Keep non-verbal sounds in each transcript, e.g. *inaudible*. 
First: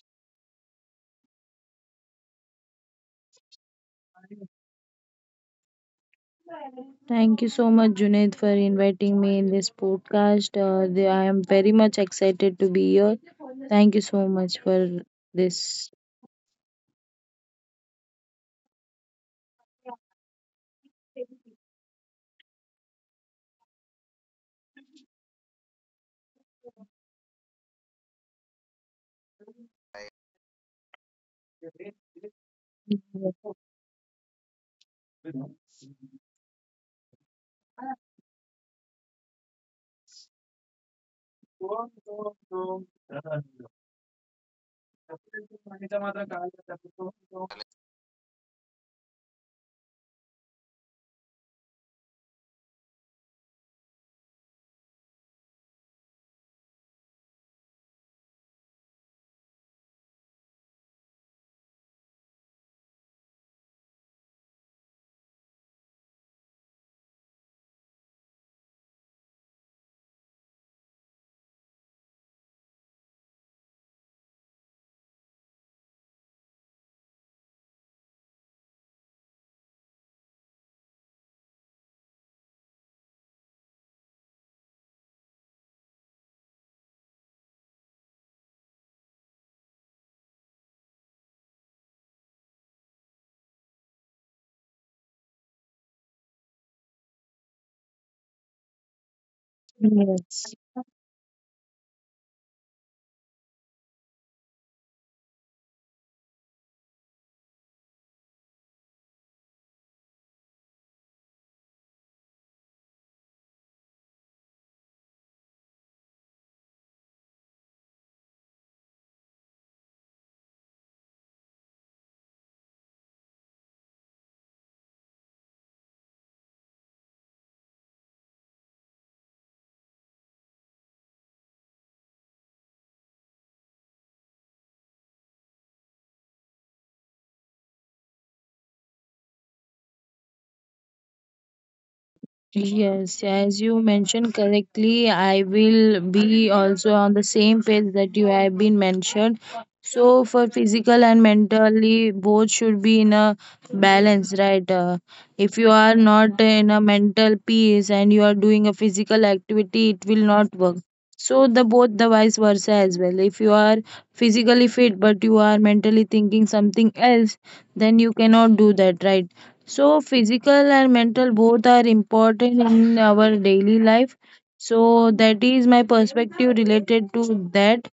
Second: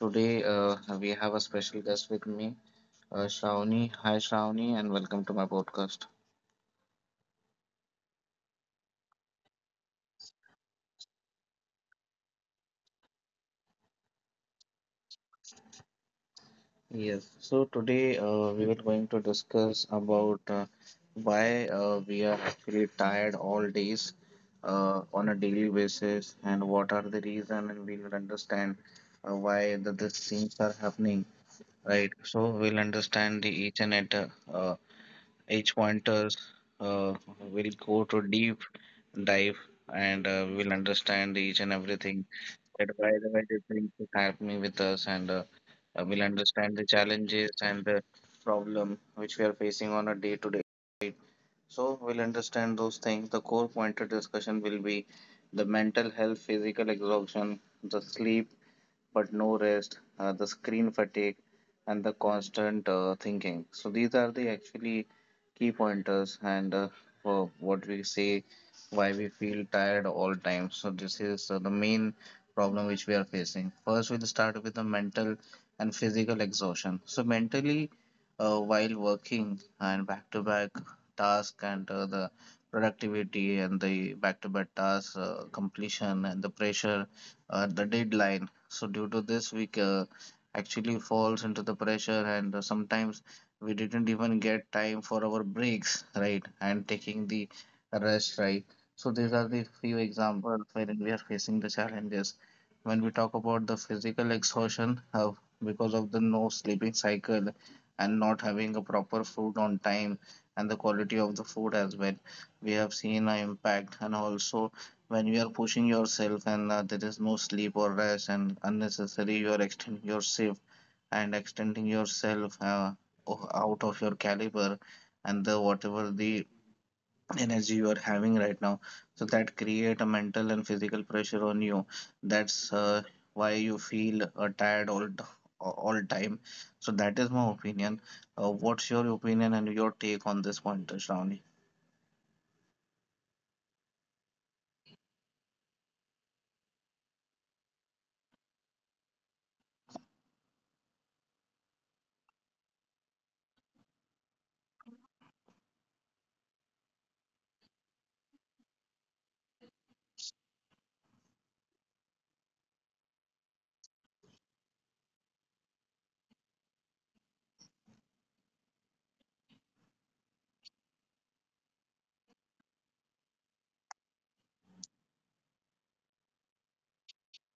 Today, we have a special guest with me, Shravani. Hi, Shravani, and welcome to my podcast. Thank you so much, Junaid, for inviting me in this podcast. I am very much excited to be here. Thank you so much for this. Yes, so today we were going to discuss about why we are actually tired all days on a daily basis, and what are the reason, and we will understand why these things are happening. Right. So we'll understand the each and at uh, each pointers. Uh, we'll go to deep dive, and we'll understand each and everything, that why the things is happening with us, and we'll understand the challenges and the problem which we are facing on a day to day. So we'll understand those things. The core pointed discussion will be the mental health, physical exhaustion, the sleep but no rest, the screen fatigue, and the constant thinking. So these are the actually key pointers, and for what we say why we feel tired all time. So this is the main problem which we are facing. First, we'll start with the mental and physical exhaustion. So mentally, while working, and back to back task, and the productivity, and the back to back task completion, and the pressure, the deadline, so due to this, we actually falls into the pressure, and sometimes we didn't even get time for our breaks, right? And taking the rest, right? So these are the few Yes. examples wherein we are facing the challenges. When we talk about the physical exhaustion, because of the no sleeping cycle, and not having a proper food on time, and the quality of the food as well, we have seen an impact, and also when you are pushing yourself, and there is no sleep or rest, and unnecessary you are extending your shift and extending yourself out of your caliber, and the whatever the energy you are having right now, so that create a mental and physical pressure on you. That's why you feel tired all time. So that is my opinion. What's your opinion and your take on this point, Shravani? Yes, as you mentioned correctly, I will be also on the same page that you have been mentioned. So, for physical and mentally, both should be in a balance, right? If you are not in a mental peace and you are doing a physical activity, it will not work, so the both the vice versa as well. If you are physically fit but you are mentally thinking something else, then you cannot do that, right? So physical and mental both are important in our daily life. So that is my perspective related to that,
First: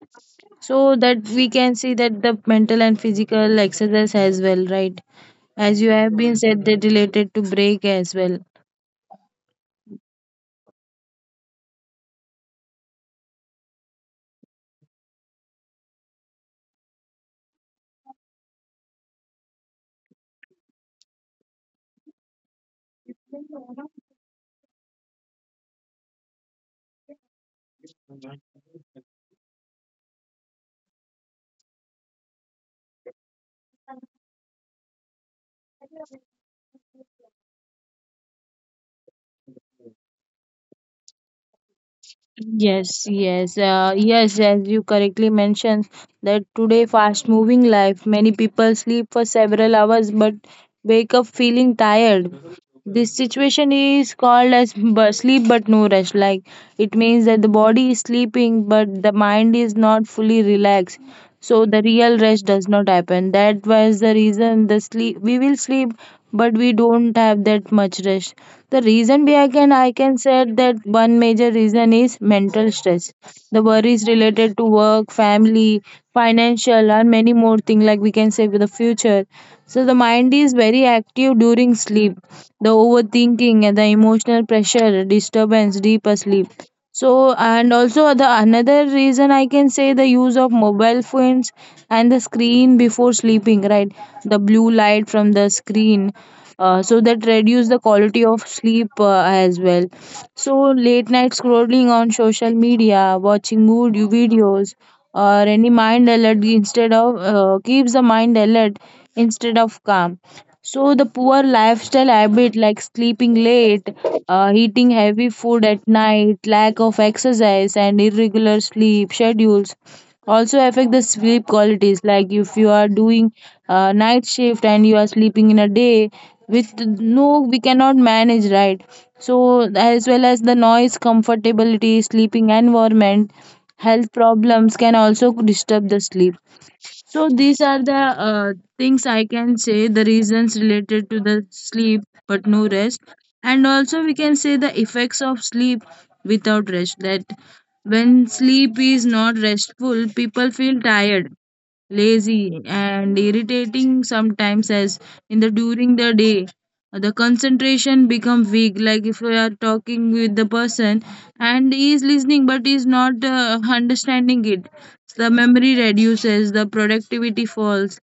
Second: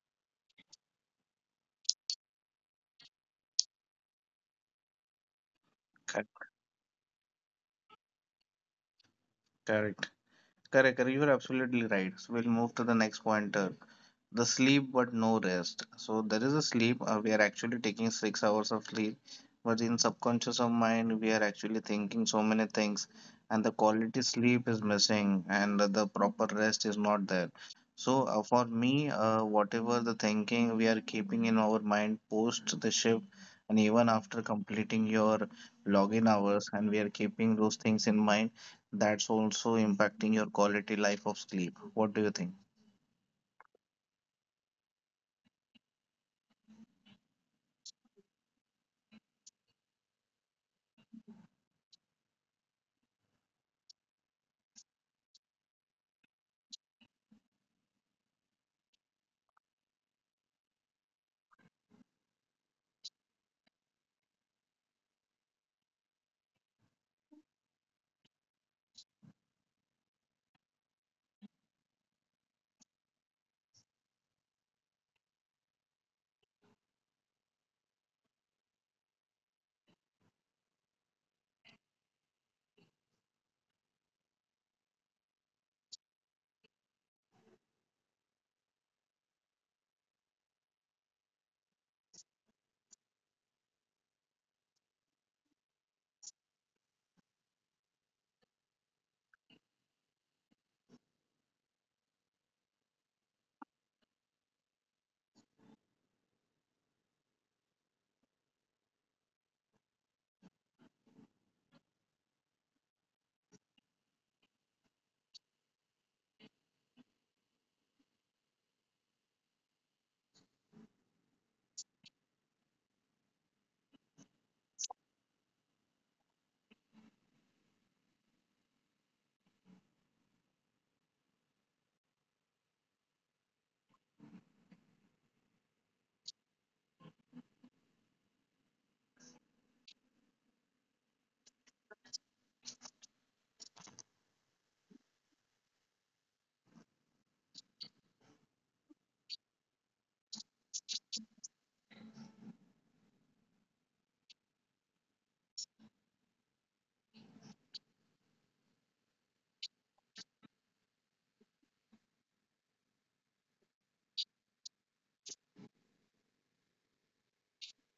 so that we can see that the mental and physical exercise as well, right? As you have been Correct, said, that related to break as well. correct, correct. You are absolutely right. So we'll move to the next point, the sleep but no rest. So there is a sleep. We are actually taking 6 hours of sleep, but in subconscious of mind, we are actually thinking so many things, and the quality sleep is missing, and the proper rest is not there. So for me, whatever the thinking we are keeping in our mind post the shift, and even after completing your login hours, and we are keeping those things in mind, that's also impacting your quality life of sleep. What do you think? Yes, as you correctly mentioned, that today fast moving life, many people sleep for several hours but wake up feeling tired. This situation is called as sleep but no rest. Like, it means that the body is sleeping but the mind is not fully relaxed, so the real rest does not happen. That was the reason, the sleep, we will sleep but we don't have that much rest. The reason behind, can I can say that one major reason is mental stress, the worries related to work, family, financial, and many more things, like we can say, with the future. So the mind is very active during sleep. The overthinking and the emotional pressure disturbance deep sleep. So, and also the another reason I can say, the use of mobile phones and the screen before sleeping, right? The blue light from the screen, so that reduce the quality of sleep as well. So, late night scrolling on social media, watching mood videos, or any mind alert, instead of keeps the mind alert instead of calm. So the poor lifestyle habit, like sleeping late, eating heavy food at night, lack of exercise, and irregular sleep schedules also affect the sleep qualities. Like if you are doing night shift and you are sleeping in a day, with no, we cannot manage, right. So as well as the noise, comfortability, sleeping environment, health problems can also disturb the sleep. So these are the things I can say, the reasons related to the sleep but no rest. And also we can say the effects of sleep without rest. That, when sleep is not restful, people feel tired, lazy, and irritating sometimes as in the during the day. The concentration become weak, like if we are talking with the person and he is listening but is not understanding it. The memory reduces, the productivity falls,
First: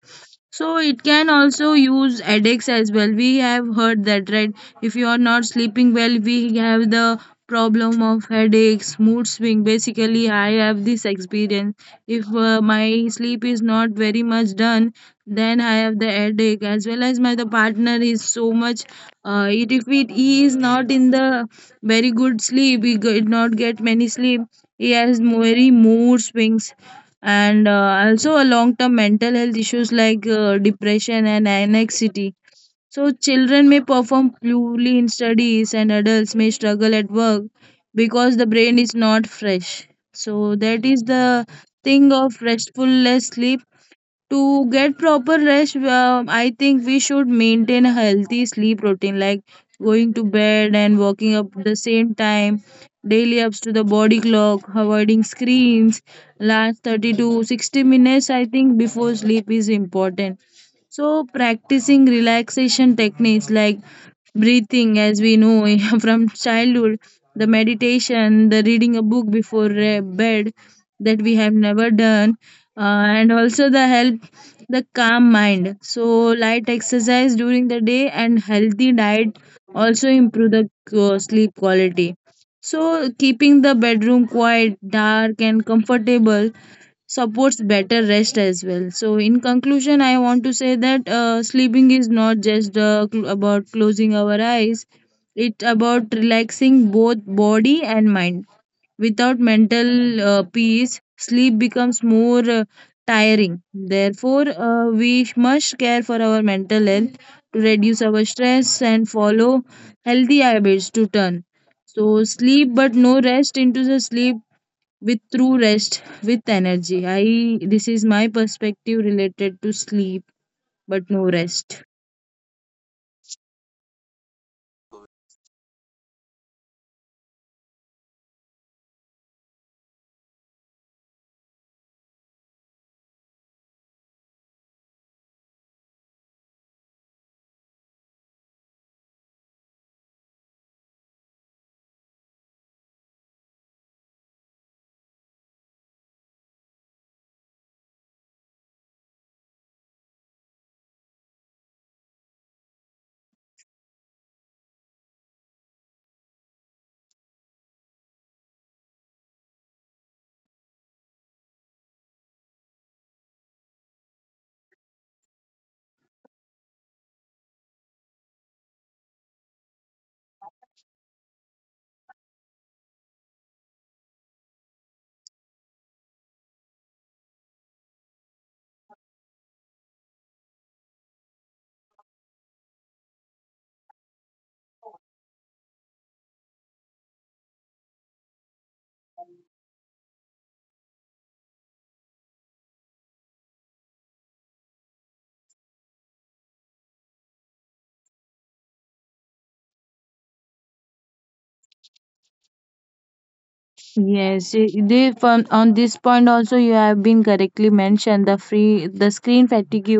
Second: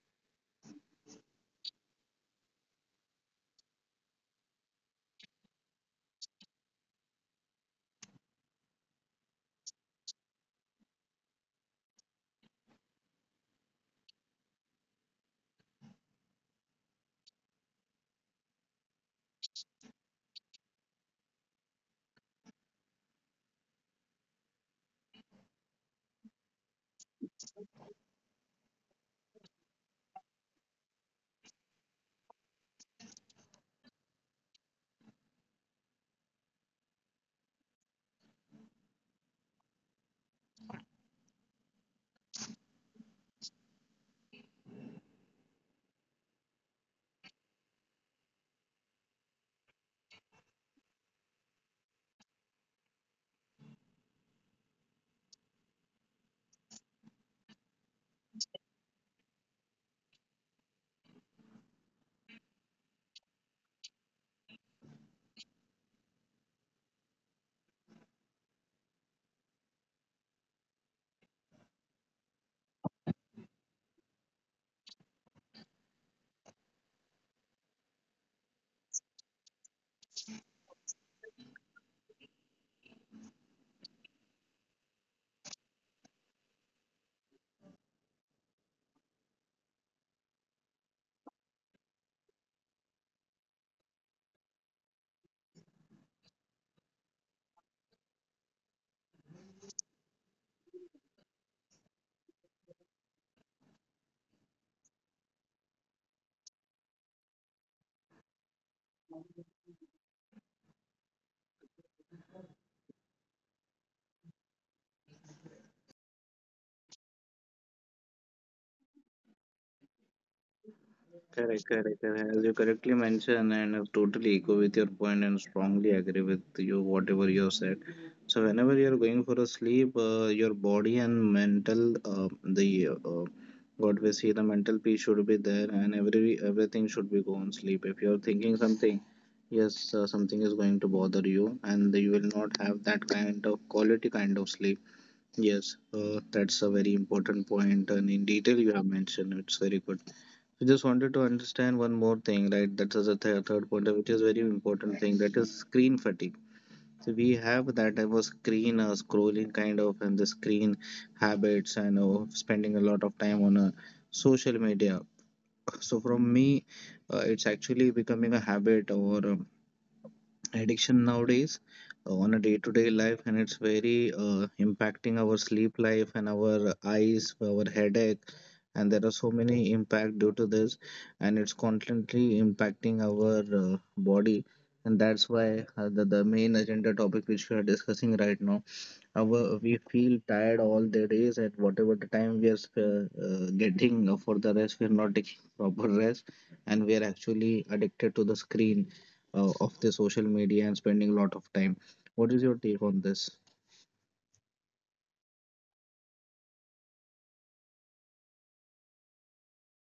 so it can also use headaches as well. We have heard that, right? If you are not sleeping well, we have the problem of headaches, mood swing. Basically, I have this experience. If my sleep is not very much done, then I have the headache as well as my the partner is so much. It, if it, he is not in the very good sleep, he did not get many sleep. He has very mood swings, and also a long term mental health issues like depression and anxiety. So children may perform poorly in studies and adults may struggle at work because the brain is not fresh. So that is the thing of restfulness sleep. To get proper rest, I think we should maintain a healthy sleep routine, like going to bed and waking up the same time daily ups to the body clock, avoiding screens last 30 to 60 minutes I think before sleep is important. So practicing relaxation techniques like breathing, as we know, *laughs* from childhood, the meditation, the reading a book before bed, that we have never done, and also the help the calm mind. So light exercise during the day and healthy diet also improve the sleep quality. So keeping the bedroom quiet, dark, and comfortable supports better rest as well. So, in conclusion, I want to say that sleeping is not just about closing our eyes, it's about relaxing both body and mind. Without mental peace, sleep becomes more tiring. Therefore, we must care for our mental health to reduce our stress and follow healthy habits to turn. So, sleep but no rest into the sleep with true rest, with energy. I this is my perspective related to sleep, but no Correct, rest. correct, correct. As you correctly mentioned, and I totally echo with your point and strongly agree with you, whatever you have said. So, whenever you're going for a sleep, your body and mental, the what we see, the mental peace should be there, and everything should be gone sleep. If you're thinking something, yes, something is going to bother you, and you will not have that kind of quality kind of sleep. Yes, that's a very important point, and in detail you have mentioned, it's very good. I just wanted to understand one more thing, right? That is the third point, which is very important thing. That is screen fatigue. So we have that type of screen scrolling kind of, and the screen habits, and spending a lot of time on social media. So from me, it's actually becoming a habit or. Addiction nowadays on a day-to-day life, and it's very impacting our sleep life, and our eyes, our headache, and there are so many impact due to this, and it's constantly impacting our body, and that's why the main agenda topic which we are discussing right now, our, we feel tired all the days, and whatever the time we are getting for the rest, we are not taking *laughs* proper rest, and we are actually addicted to the screen of the social media, and spending a lot of time. What is your take on this? Yes, they from on this point also you have been correctly mentioned. The screen fatigue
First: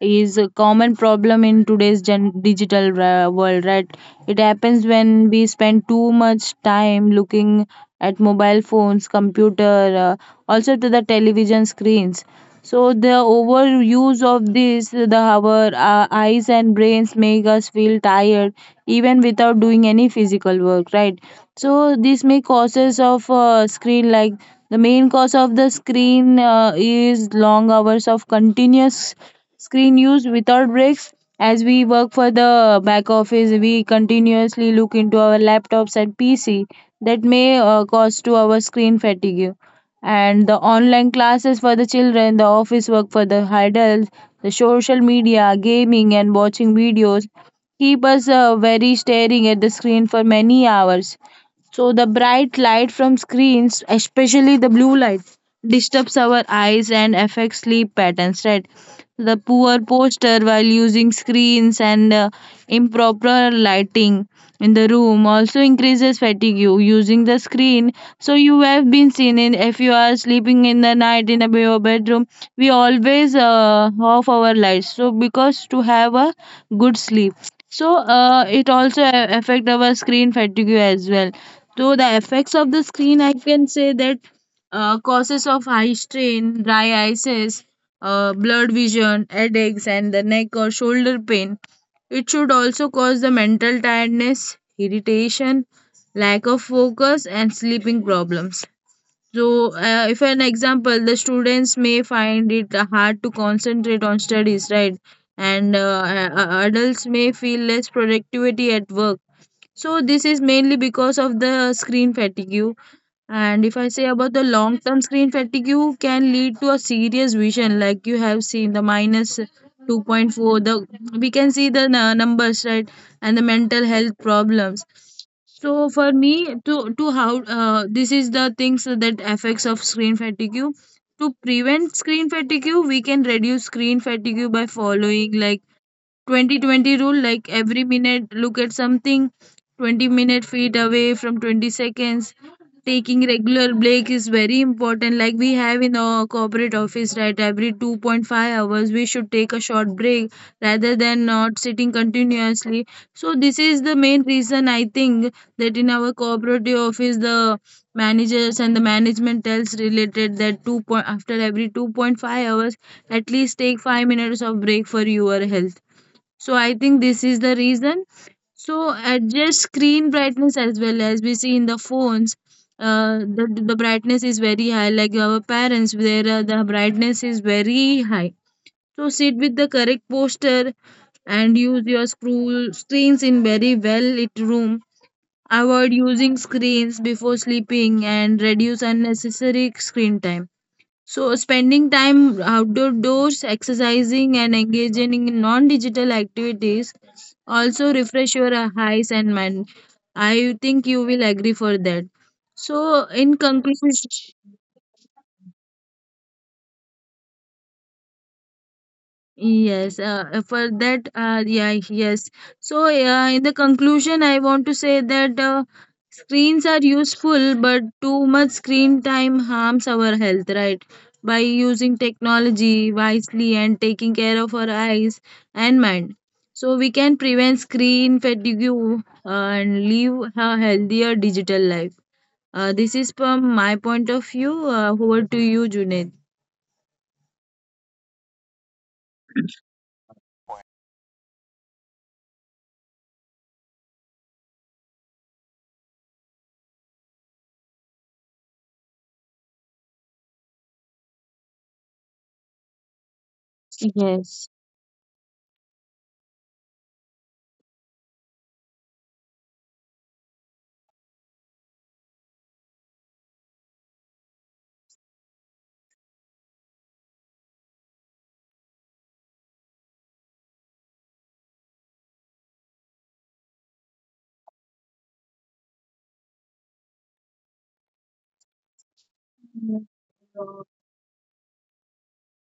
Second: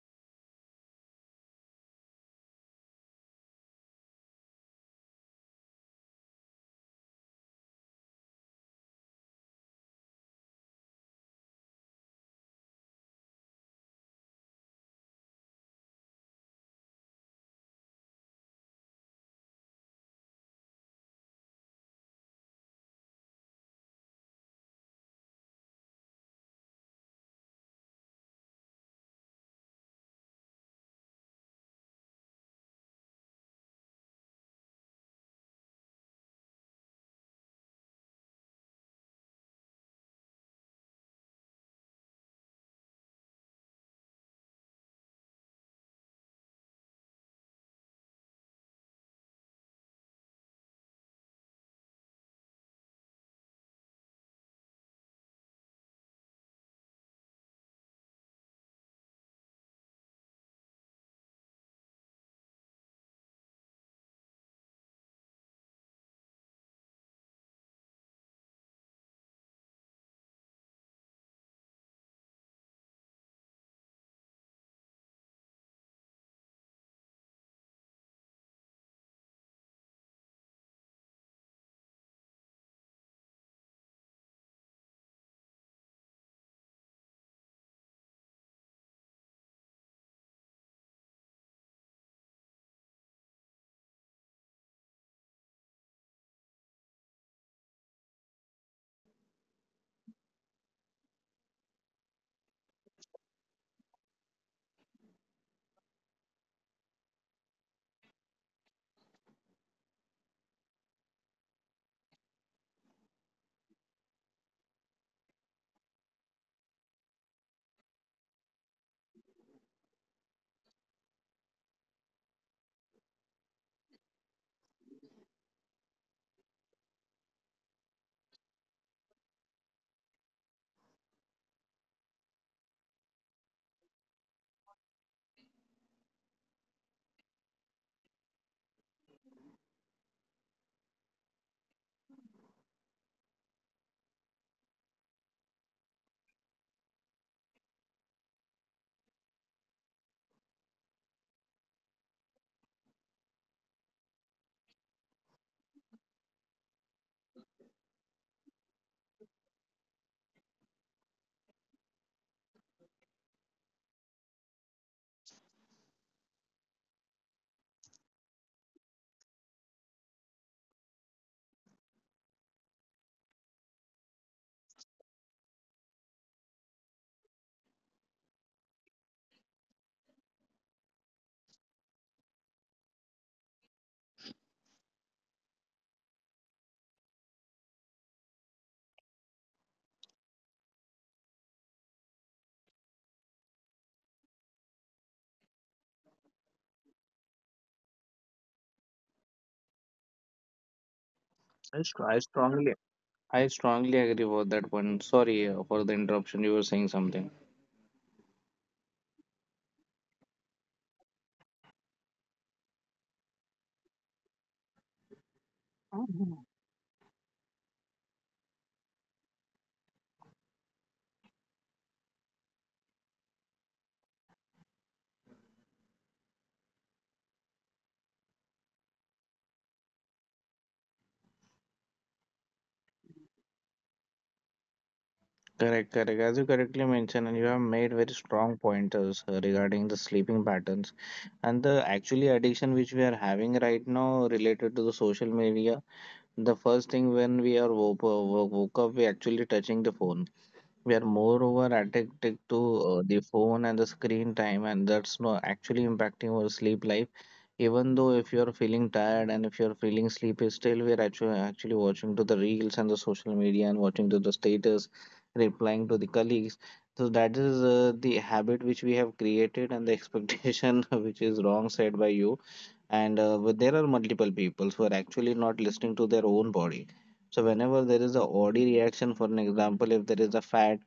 is a common problem in today's digital world, right? It happens when we spend too much time looking at mobile phones, computer, also to the television screens. So the overuse of this, the our eyes and brains make us feel tired even without doing any physical work, right? So this may causes of screen, like the main cause of the screen is long hours of continuous screen use without breaks. As we work for the back office, we continuously look into our laptops and PC. That may cause to our screen fatigue. And the online classes for the children, the office work for the adults, the social media, gaming, and watching videos keep us very staring at the screen for many hours. So the bright light from screens, especially the blue light, disturbs our eyes and affects sleep patterns, right? The poor posture while using screens and improper lighting in the room also increases fatigue you using the screen. So you have been seen in, if you are sleeping in the night in a your bedroom, we always off our lights. So because to have a good sleep. So it also affect our screen fatigue as well. So the effects of the screen, I can say that causes of eye strain, dry eyes, blurred vision, headaches, and the neck or shoulder pain. It should also cause the mental tiredness, irritation, lack of focus, and sleeping problems. So, if an example, the students may find it hard to concentrate on studies, right? And adults may feel less productivity at work. So this is mainly because of the screen fatigue. And if I say about the long-term screen fatigue, can lead to a serious vision, like you have seen the minus 2.4. The we can see the numbers, right, and the mental health problems. So for me, to how this is the things that affects of screen fatigue. To prevent screen fatigue, we can reduce screen fatigue by following like 2020 rule, like every minute look at something 20-minute feet away from 20 seconds. Taking regular break is very important, like we have in our corporate office, right, every 2.5 hours we should take a short break rather than not sitting continuously. So this is the main reason I think that in our cooperative office, the managers and the management tells related that two point after every 2.5 hours at least take 5 minutes of break for your health. So I think this is the reason. So adjust screen brightness as well, as we see in the phones. The brightness is very high, like our parents, where the brightness is very high. So sit with the correct posture and use your screw screens in very well lit room. Avoid using screens before sleeping and reduce unnecessary screen time. So, spending time outdoors, exercising, and engaging in non digital activities also refresh your eyes and mind. I think you will agree for that. So, in I str- I conclusion, strongly, I strongly agree with that one. Sorry for the interruption. You were saying something. Yes, for that, yeah, yes. So, in the conclusion, I want to say that screens are useful, but too much screen time harms our health, right? By using technology wisely and taking care of our eyes and mind. So, we can prevent screen fatigue and live a healthier digital life. This is from my point of view. Over to you, Junaid. Correct, correct. As you correctly mentioned, and you have made very strong pointers regarding the sleeping patterns and the actually addiction which we are having right now related to the social media. The first thing when we are woke up, we actually touching the phone. We are moreover addicted to Yes. The phone and the screen time, and that's not actually impacting our sleep life. Even though if you are feeling tired, and if you are feeling sleepy, still we are actually watching to the reels and the social media, and watching to the status, replying to the colleagues. So that is the habit which we have created, and the expectation *laughs* which is wrong said by you. And but there are multiple people who are actually not listening to their own body. So whenever there is a body reaction, for an example, if there is a fat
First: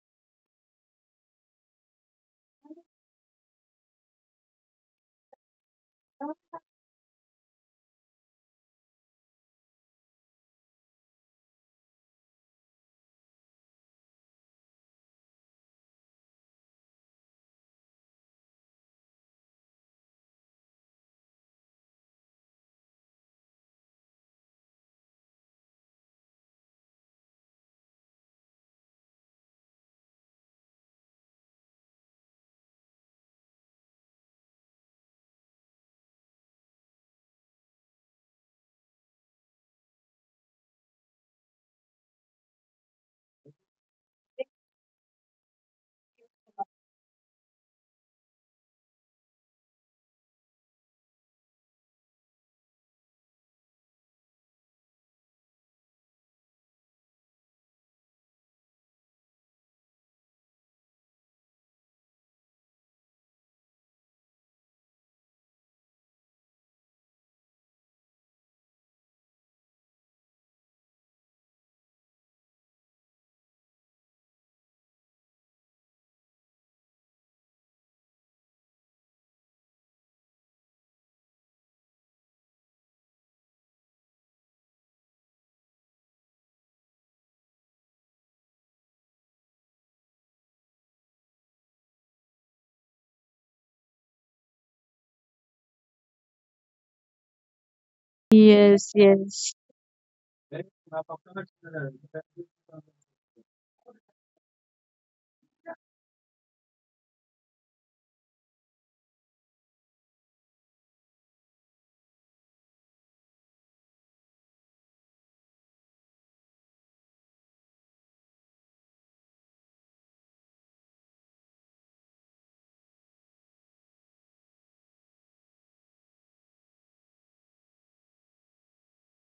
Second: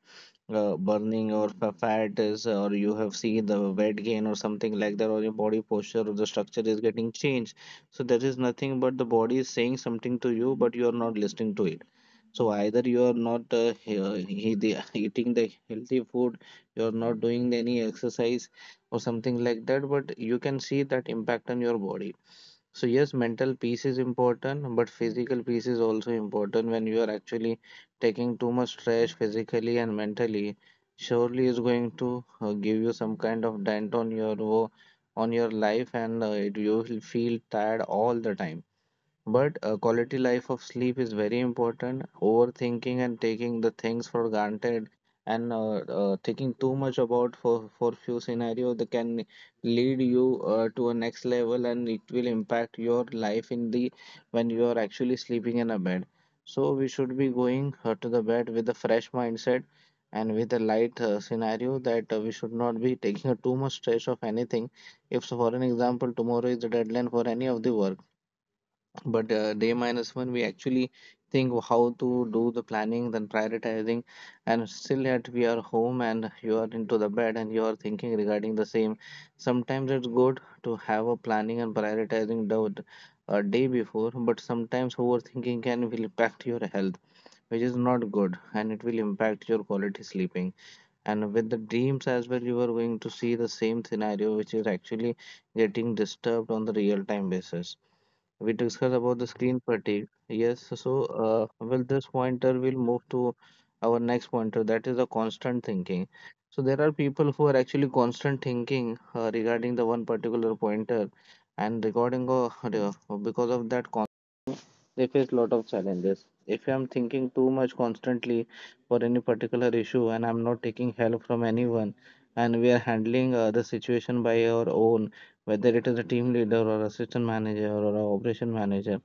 burning, or fat is or you have seen the weight gain or something like that, or your body posture or the structure is getting changed, so there is nothing but the body is saying something to you, but you are not listening to it. So either you are not he- the- *laughs* eating the healthy food, you are not doing any exercise or something like that, but you can see that impact on your body. So yes, mental peace is important, but physical peace is also important. When you are actually taking too much stress physically and mentally, surely is going to give you some kind of dent on your on your life, and you will feel tired all the time. But a quality life of sleep is very important. Overthinking and taking the things for granted, and thinking too much about for few scenario, that can lead you to a next level, and it will impact your life in the when you are actually sleeping in a bed. So we should be going to the bed with a fresh mindset, and with a light scenario, that we should not be taking a too much stress of anything. If so, for an example, tomorrow is the deadline for any of the work, but day minus one, we actually think how to do the planning, then prioritizing, and still yet we are home, and you are into the bed, and you are thinking regarding the same. Sometimes it's good to have a planning and prioritizing doubt a day before, but sometimes overthinking can will impact your health, which is not good, and it will impact your quality sleeping. And with the dreams as well, you are going to see the same scenario, which is actually getting disturbed on the real time basis. We Yes, discussed about the yes, screen fatigue. Yes, so well, this pointer will move to our next pointer. That is the constant thinking. So there are people who are actually constant thinking regarding the one particular pointer, and regarding because of that they face lot of challenges. If I'm thinking too much constantly for any particular issue, and I'm not taking help from anyone, and we are handling the situation by our own, whether it is a team leader, or assistant manager, or a operation manager,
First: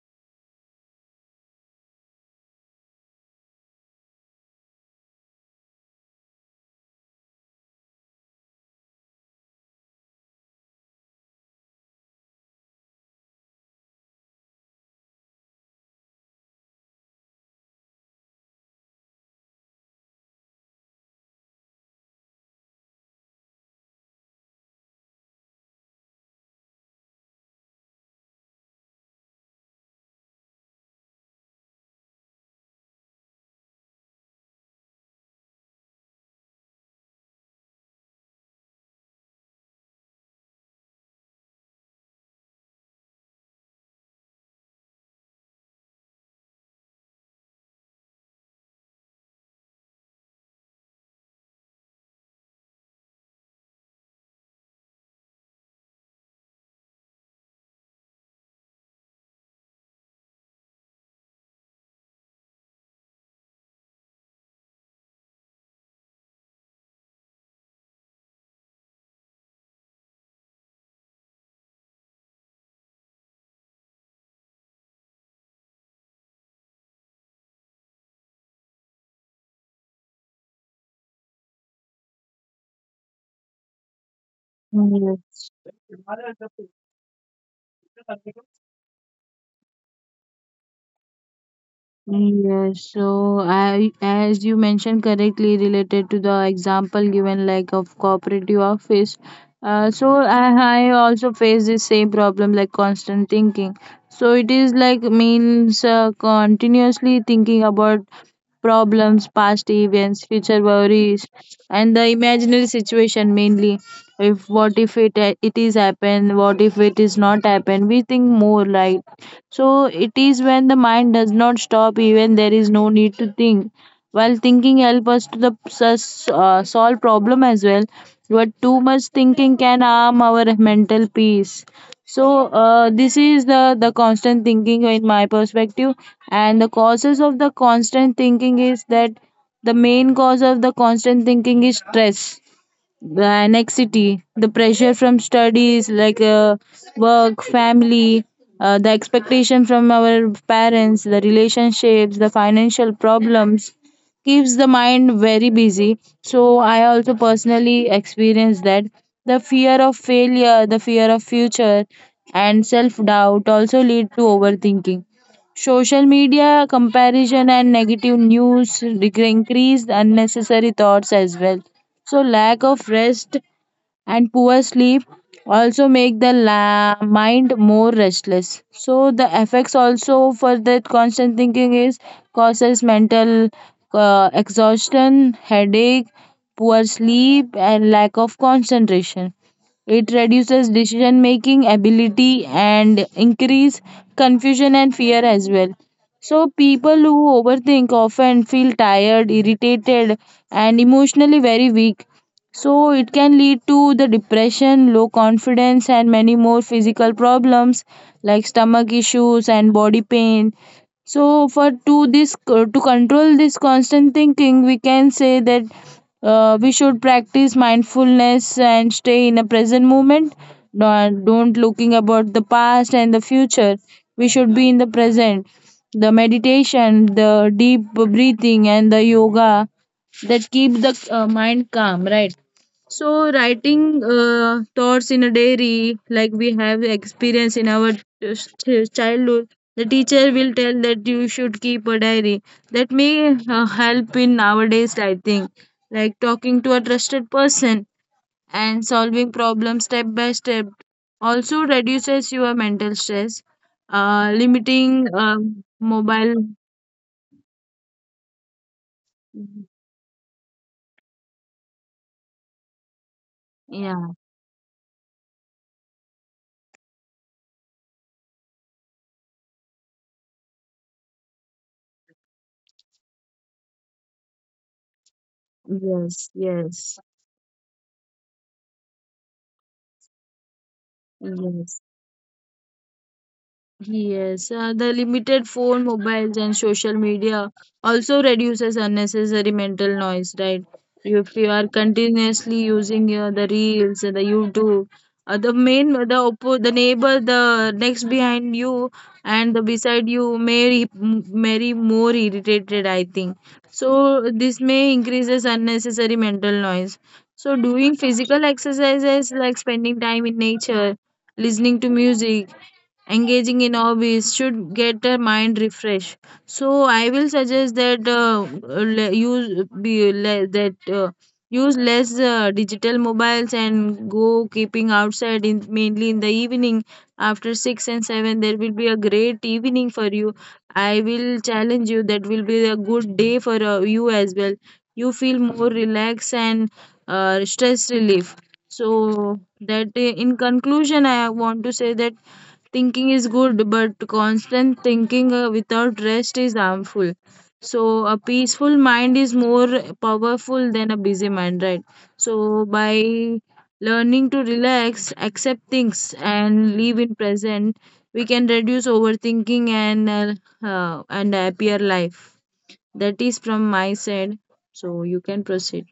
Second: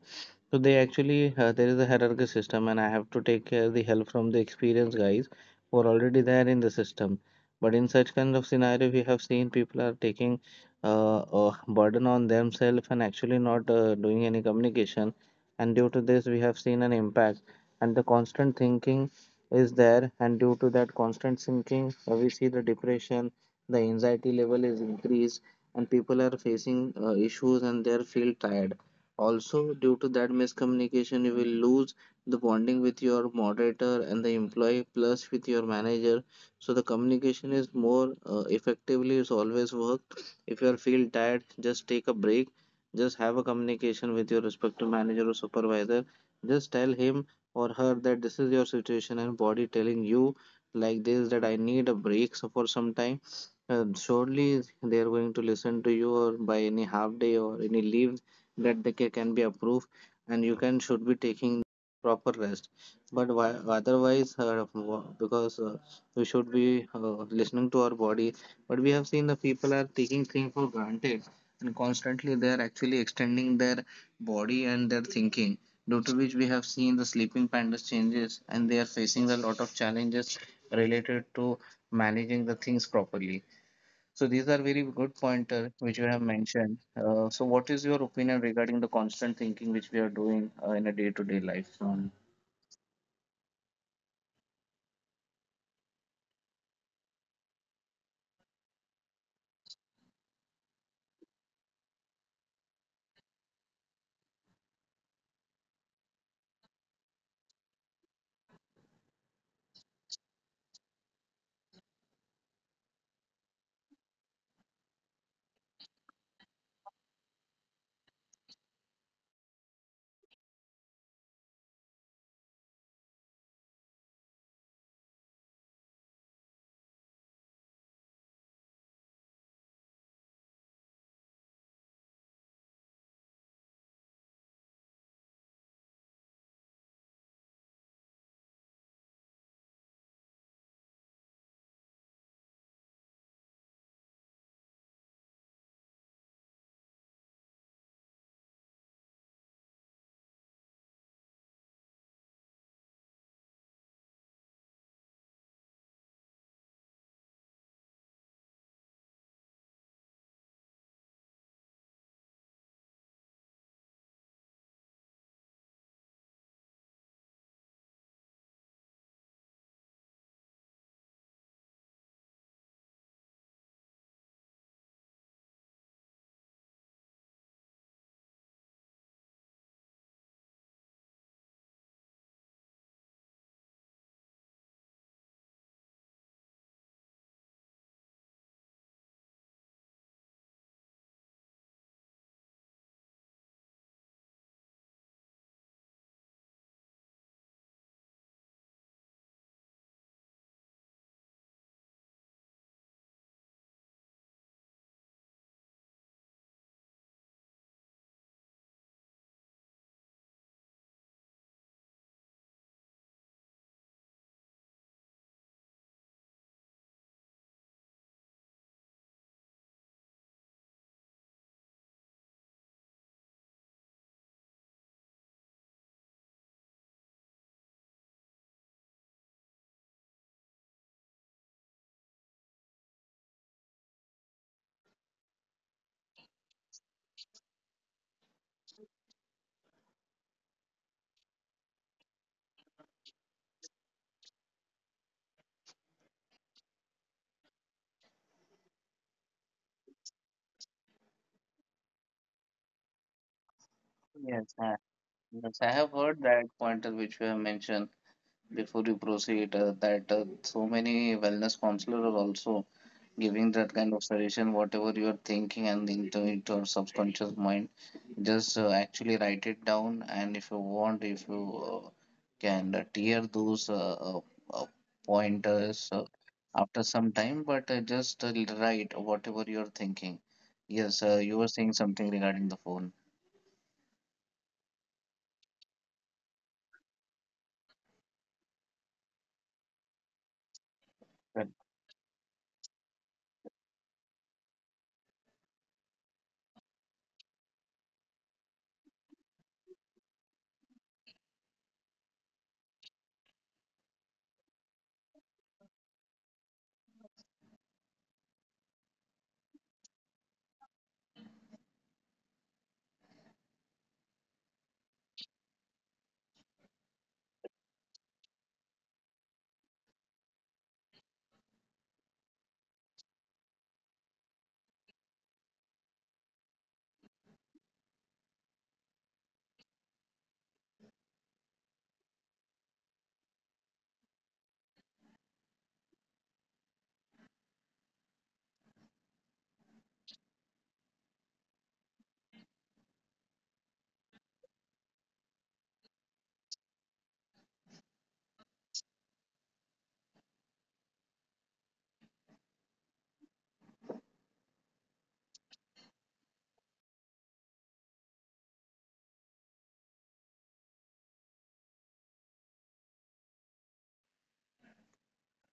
so they actually there is a hierarchy system, and I have to take care the help from the experienced guys who are already there in the system. But in such kind of scenario, we have seen people are taking a burden on themselves, and actually not doing any communication. And due to this, we have seen an impact. And the constant thinking is there, and due to that constant thinking, we see the depression, the anxiety level is increased, and people are facing issues, and they feel tired. Also, due to that miscommunication, you will lose the bonding with your moderator and the employee, plus with your manager. So the communication is more effectively is always worked. If you are feel tired, just take a break. Just have a communication with your respective manager or supervisor. Just tell him or her that this is your situation, and body telling you like this, that I need a break so for some time. Surely they are going to listen to you or by any half day or any leave that can be approved and you can should be taking proper rest but why, otherwise wha- because we should be listening to our body, but we have seen the people are taking things for granted and constantly they are actually extending their body and their thinking, due to which we have seen the sleeping patterns changes and they are facing a lot of challenges related to managing the things properly. So these are very good yes, pointer which you have mentioned. So what is your opinion regarding the constant thinking which we are doing in a day-to-day life? As you mentioned correctly, related to the example given, like of cooperative office. So I also face the same problem, like constant thinking. So it is like means continuously thinking about problems, past events, future worries, and the imaginary situation mainly if what if it is happen, what if it is not happen, we think more. Like, so it is when the mind does not stop even there is no need to think. While thinking help us to solve problem as well, but too much thinking can harm our mental peace. So this is the constant thinking in my perspective. And the causes of the constant thinking is that the main cause of the constant thinking is stress, the anxiety, the pressure from studies like work, family, the expectation from our parents, the relationships, the financial problems keeps the mind very busy. So I also personally experienced that the fear of failure, the fear of future, and self doubt also lead to overthinking. Social media comparison and increased unnecessary thoughts as well. So lack of rest and poor sleep also make mind more restless. So the effects also for that constant thinking is causes mental exhaustion, headache, poor sleep, and lack of concentration. It reduces decision making ability and increase confusion and fear as well. So people who overthink often feel tired, irritated, and emotionally very weak. So it can lead to the depression, low confidence, and many more physical problems like stomach issues and body pain. So for to this to control this constant thinking, we can say that we should practice mindfulness and stay in a present moment. Not, don't looking about the past and the future. We should be in the present. The meditation, the deep breathing, and the yoga, that keep the mind calm, right? So writing thoughts in a diary, like we have experience in our childhood, the teacher will tell that you should keep a diary. That may help in nowadays, I think. Like talking to a trusted person and solving problems step by step. Also reduces your mental stress, Yes, limiting yes, I have mobile. heard that pointer which you have mentioned before you proceed, that so many wellness counselors are also giving Yeah. that kind of suggestion, whatever you're thinking and in into your subconscious mind, just actually write it down. And if you want, if you uh, can tear those uh, Yes. pointers Yes. after some time, but just write whatever you're thinking. Yes, Yes. you were saying something regarding the phone. Yes, the limited phone, mobiles, and social media also reduces unnecessary mental noise, right? If you are Correct, continuously using the reels, the YouTube, the main, the oppo, the neighbor, the next behind you, and the beside you may may more irritated, I think. So this may increases unnecessary mental noise. So doing physical exercises like spending time in nature, listening to music, engaging in hobbies should get a mind refresh. So I will suggest that use be le- that use less digital mobiles and go keeping outside, in mainly in the evening after 6 and 7. There will be a great evening for you. I will challenge you that will be a good day for you as well. You feel more relaxed and stress relief. So that in conclusion, I want to say that thinking is good, but constant thinking without rest is harmful. So a peaceful mind is more powerful than a busy mind, right? So by learning to relax, accept things, and live in present, we can reduce overthinking and a happier life. That is from my side. So you can proceed.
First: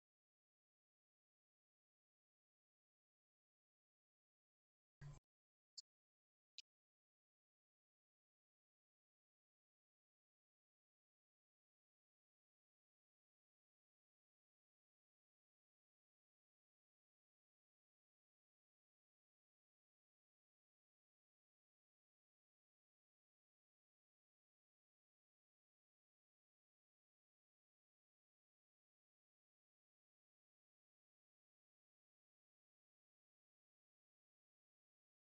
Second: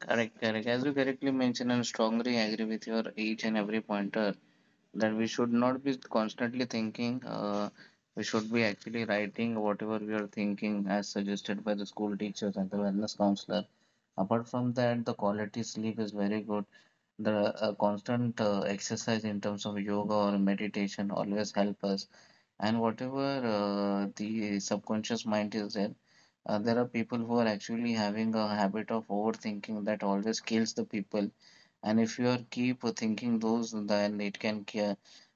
correct. Correct. As you correctly mentioned, and strongly agree with your each and every pointer that we should not be constantly thinking. We should be actually writing whatever we are thinking as suggested by the school teachers and the wellness counselor. Apart from that, the quality sleep is very good. The constant exercise in terms of yoga or meditation always help us. And whatever the subconscious mind is there, there are people who are actually having a habit of overthinking that always kills the people. And if you are keep thinking those, then it can ca-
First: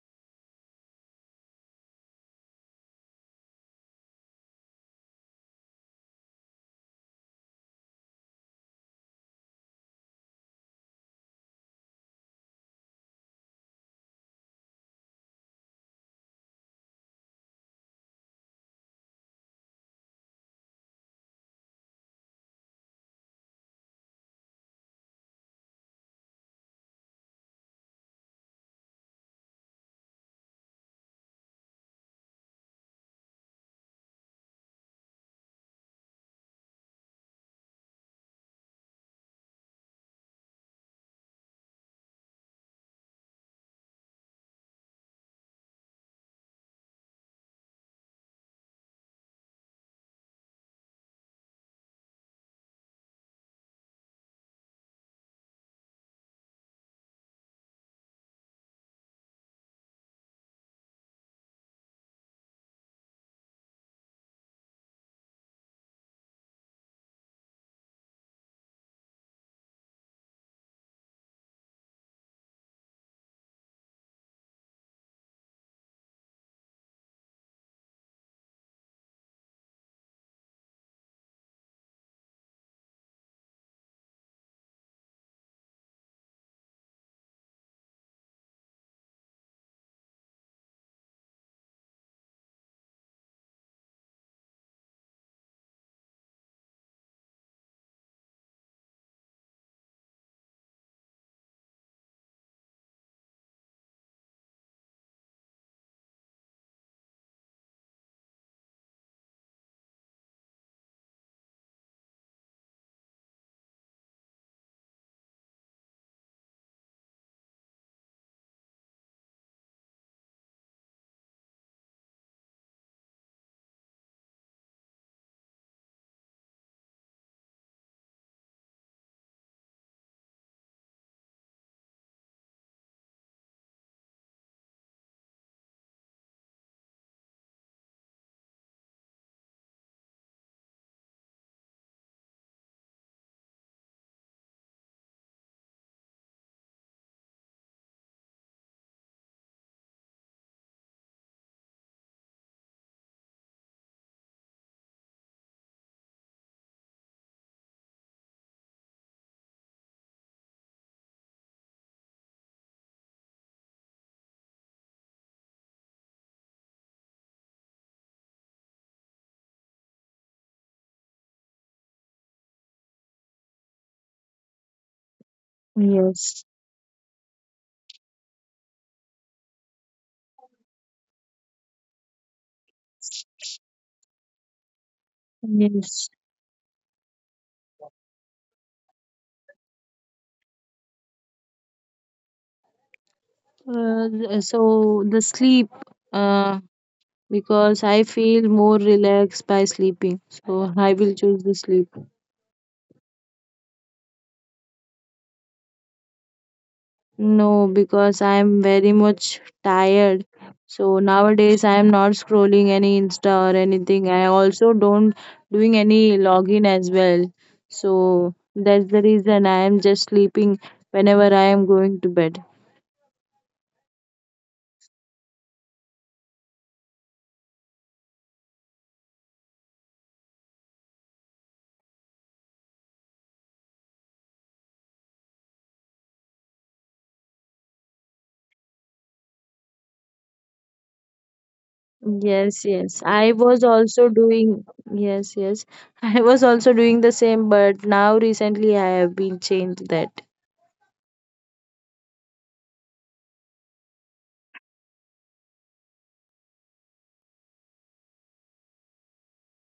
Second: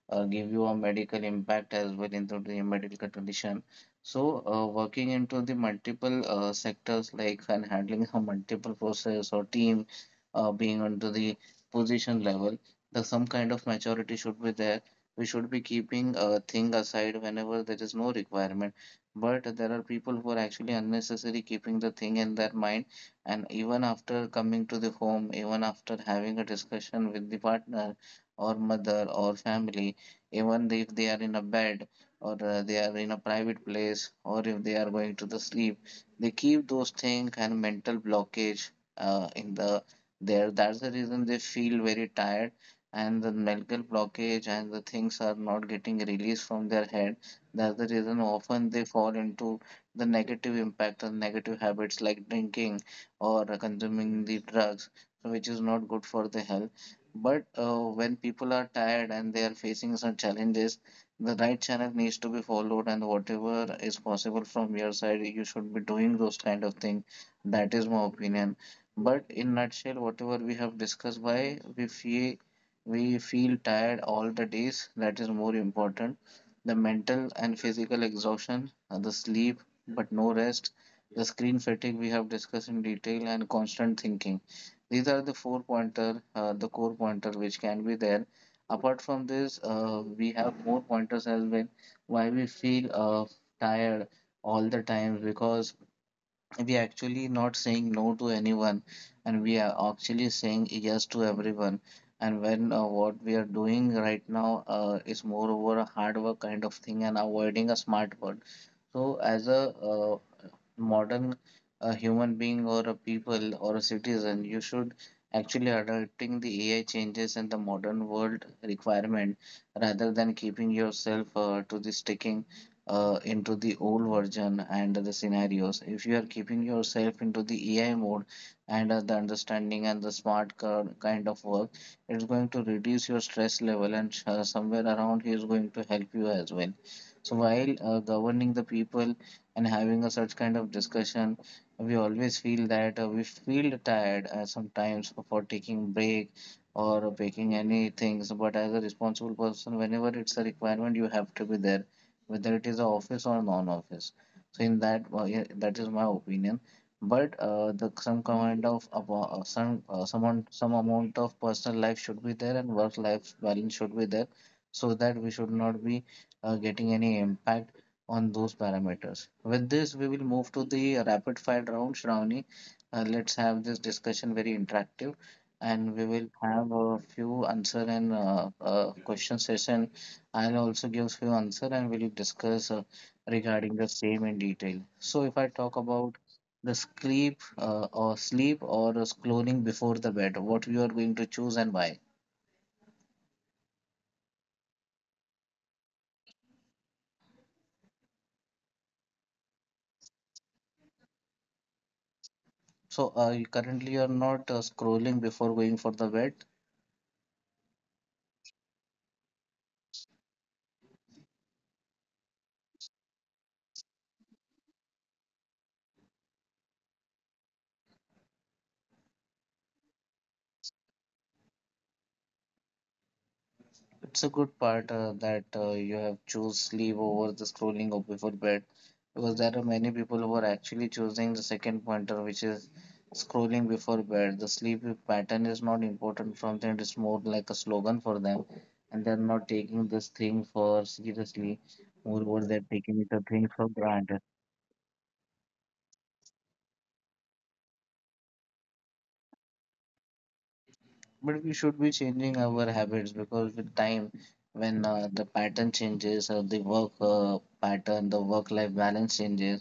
uh, give you a medical impact as well into the medical condition. So working into the multiple sectors like and handling *laughs* a multiple process or team, being onto the position level, the some kind of maturity should be there. We should be keeping a thing aside whenever there is no requirement, but there are people who are actually unnecessary keeping the thing in their mind, and even after coming to the home, even after having a discussion with the partner or mother or family, even if they are in a bed, or they are in a private place, or if they are going to the sleep, they keep those things and mental blockage in the there That's the reason they feel very tired, and the mental blockage and the things are not getting released from their head. That's the reason often they fall into the negative impact and negative habits like drinking or consuming the drugs, so which is not good for the health. But when people are tired and they are facing some challenges, the right channel needs to be followed, and whatever is possible from your side you should be doing those kind of things. That is my opinion. But in nutshell, whatever we have discussed, why we feel, we feel tired all the days, that is more important. The mental and physical exhaustion, the sleep but no rest, the screen fatigue, we have discussed in detail, and constant thinking. These are the four pointer, the core pointer which can be there. Apart from this, we have more pointers as well why we feel tired all the time, because we actually not saying no to anyone and we are actually saying yes to everyone. And when what we are doing right now is moreover a hard work kind of thing and avoiding a smart word. So as a modern human being or a people or a citizen, you should actually adapting the AI changes and the modern world requirement, rather than keeping yourself to the sticking into the old version and the scenarios. If you are keeping yourself into the AI mode and the understanding and the kind of work, it's going to reduce your stress level and somewhere around here is going to help you as well. So while governing the people and having a such kind of discussion, we always feel that we feel tired sometimes for taking break or taking any things, but as a responsible person, whenever it's a requirement, you have to be there, whether it is a office or non-office. So in that yeah, that is my opinion. But the some kind of abo- some someone some amount of personal life should be there and work life balance should be there, so that we should not be getting any impact on those parameters. With this, we will move to the rapid fire round, Shravani. Let's have this discussion very interactive, and we will Yes, have a few answer and question session. I'll also give few answer, and we'll discuss regarding the same in detail. So, if I talk yes. about the sleep, or the scrolling before the bed, what you are going to choose and why? So the sleep. Uh, because I feel more relaxed by sleeping. So I will choose the sleep. So, you currently, you are not scrolling before going for the bed? No, because I am very much tired. So nowadays I am not scrolling any Insta or anything. I also don't doing any login as well. So that's the reason I am just sleeping whenever I am going to bed. It's a good part that you have choose sleep over the scrolling of before bed, because there are many people who are actually choosing the second pointer, which is scrolling before bed. The sleep pattern is not important from them, it's more like a slogan for them, and they're not taking this thing for seriously, more what Yes, they're yes. taking the I thing was for also granted. doing, yes, yes. *laughs* I was also doing the same, but now recently I have been changed that. But we should be changing our habits, because with time, when the pattern changes, the work pattern, the work life balance changes,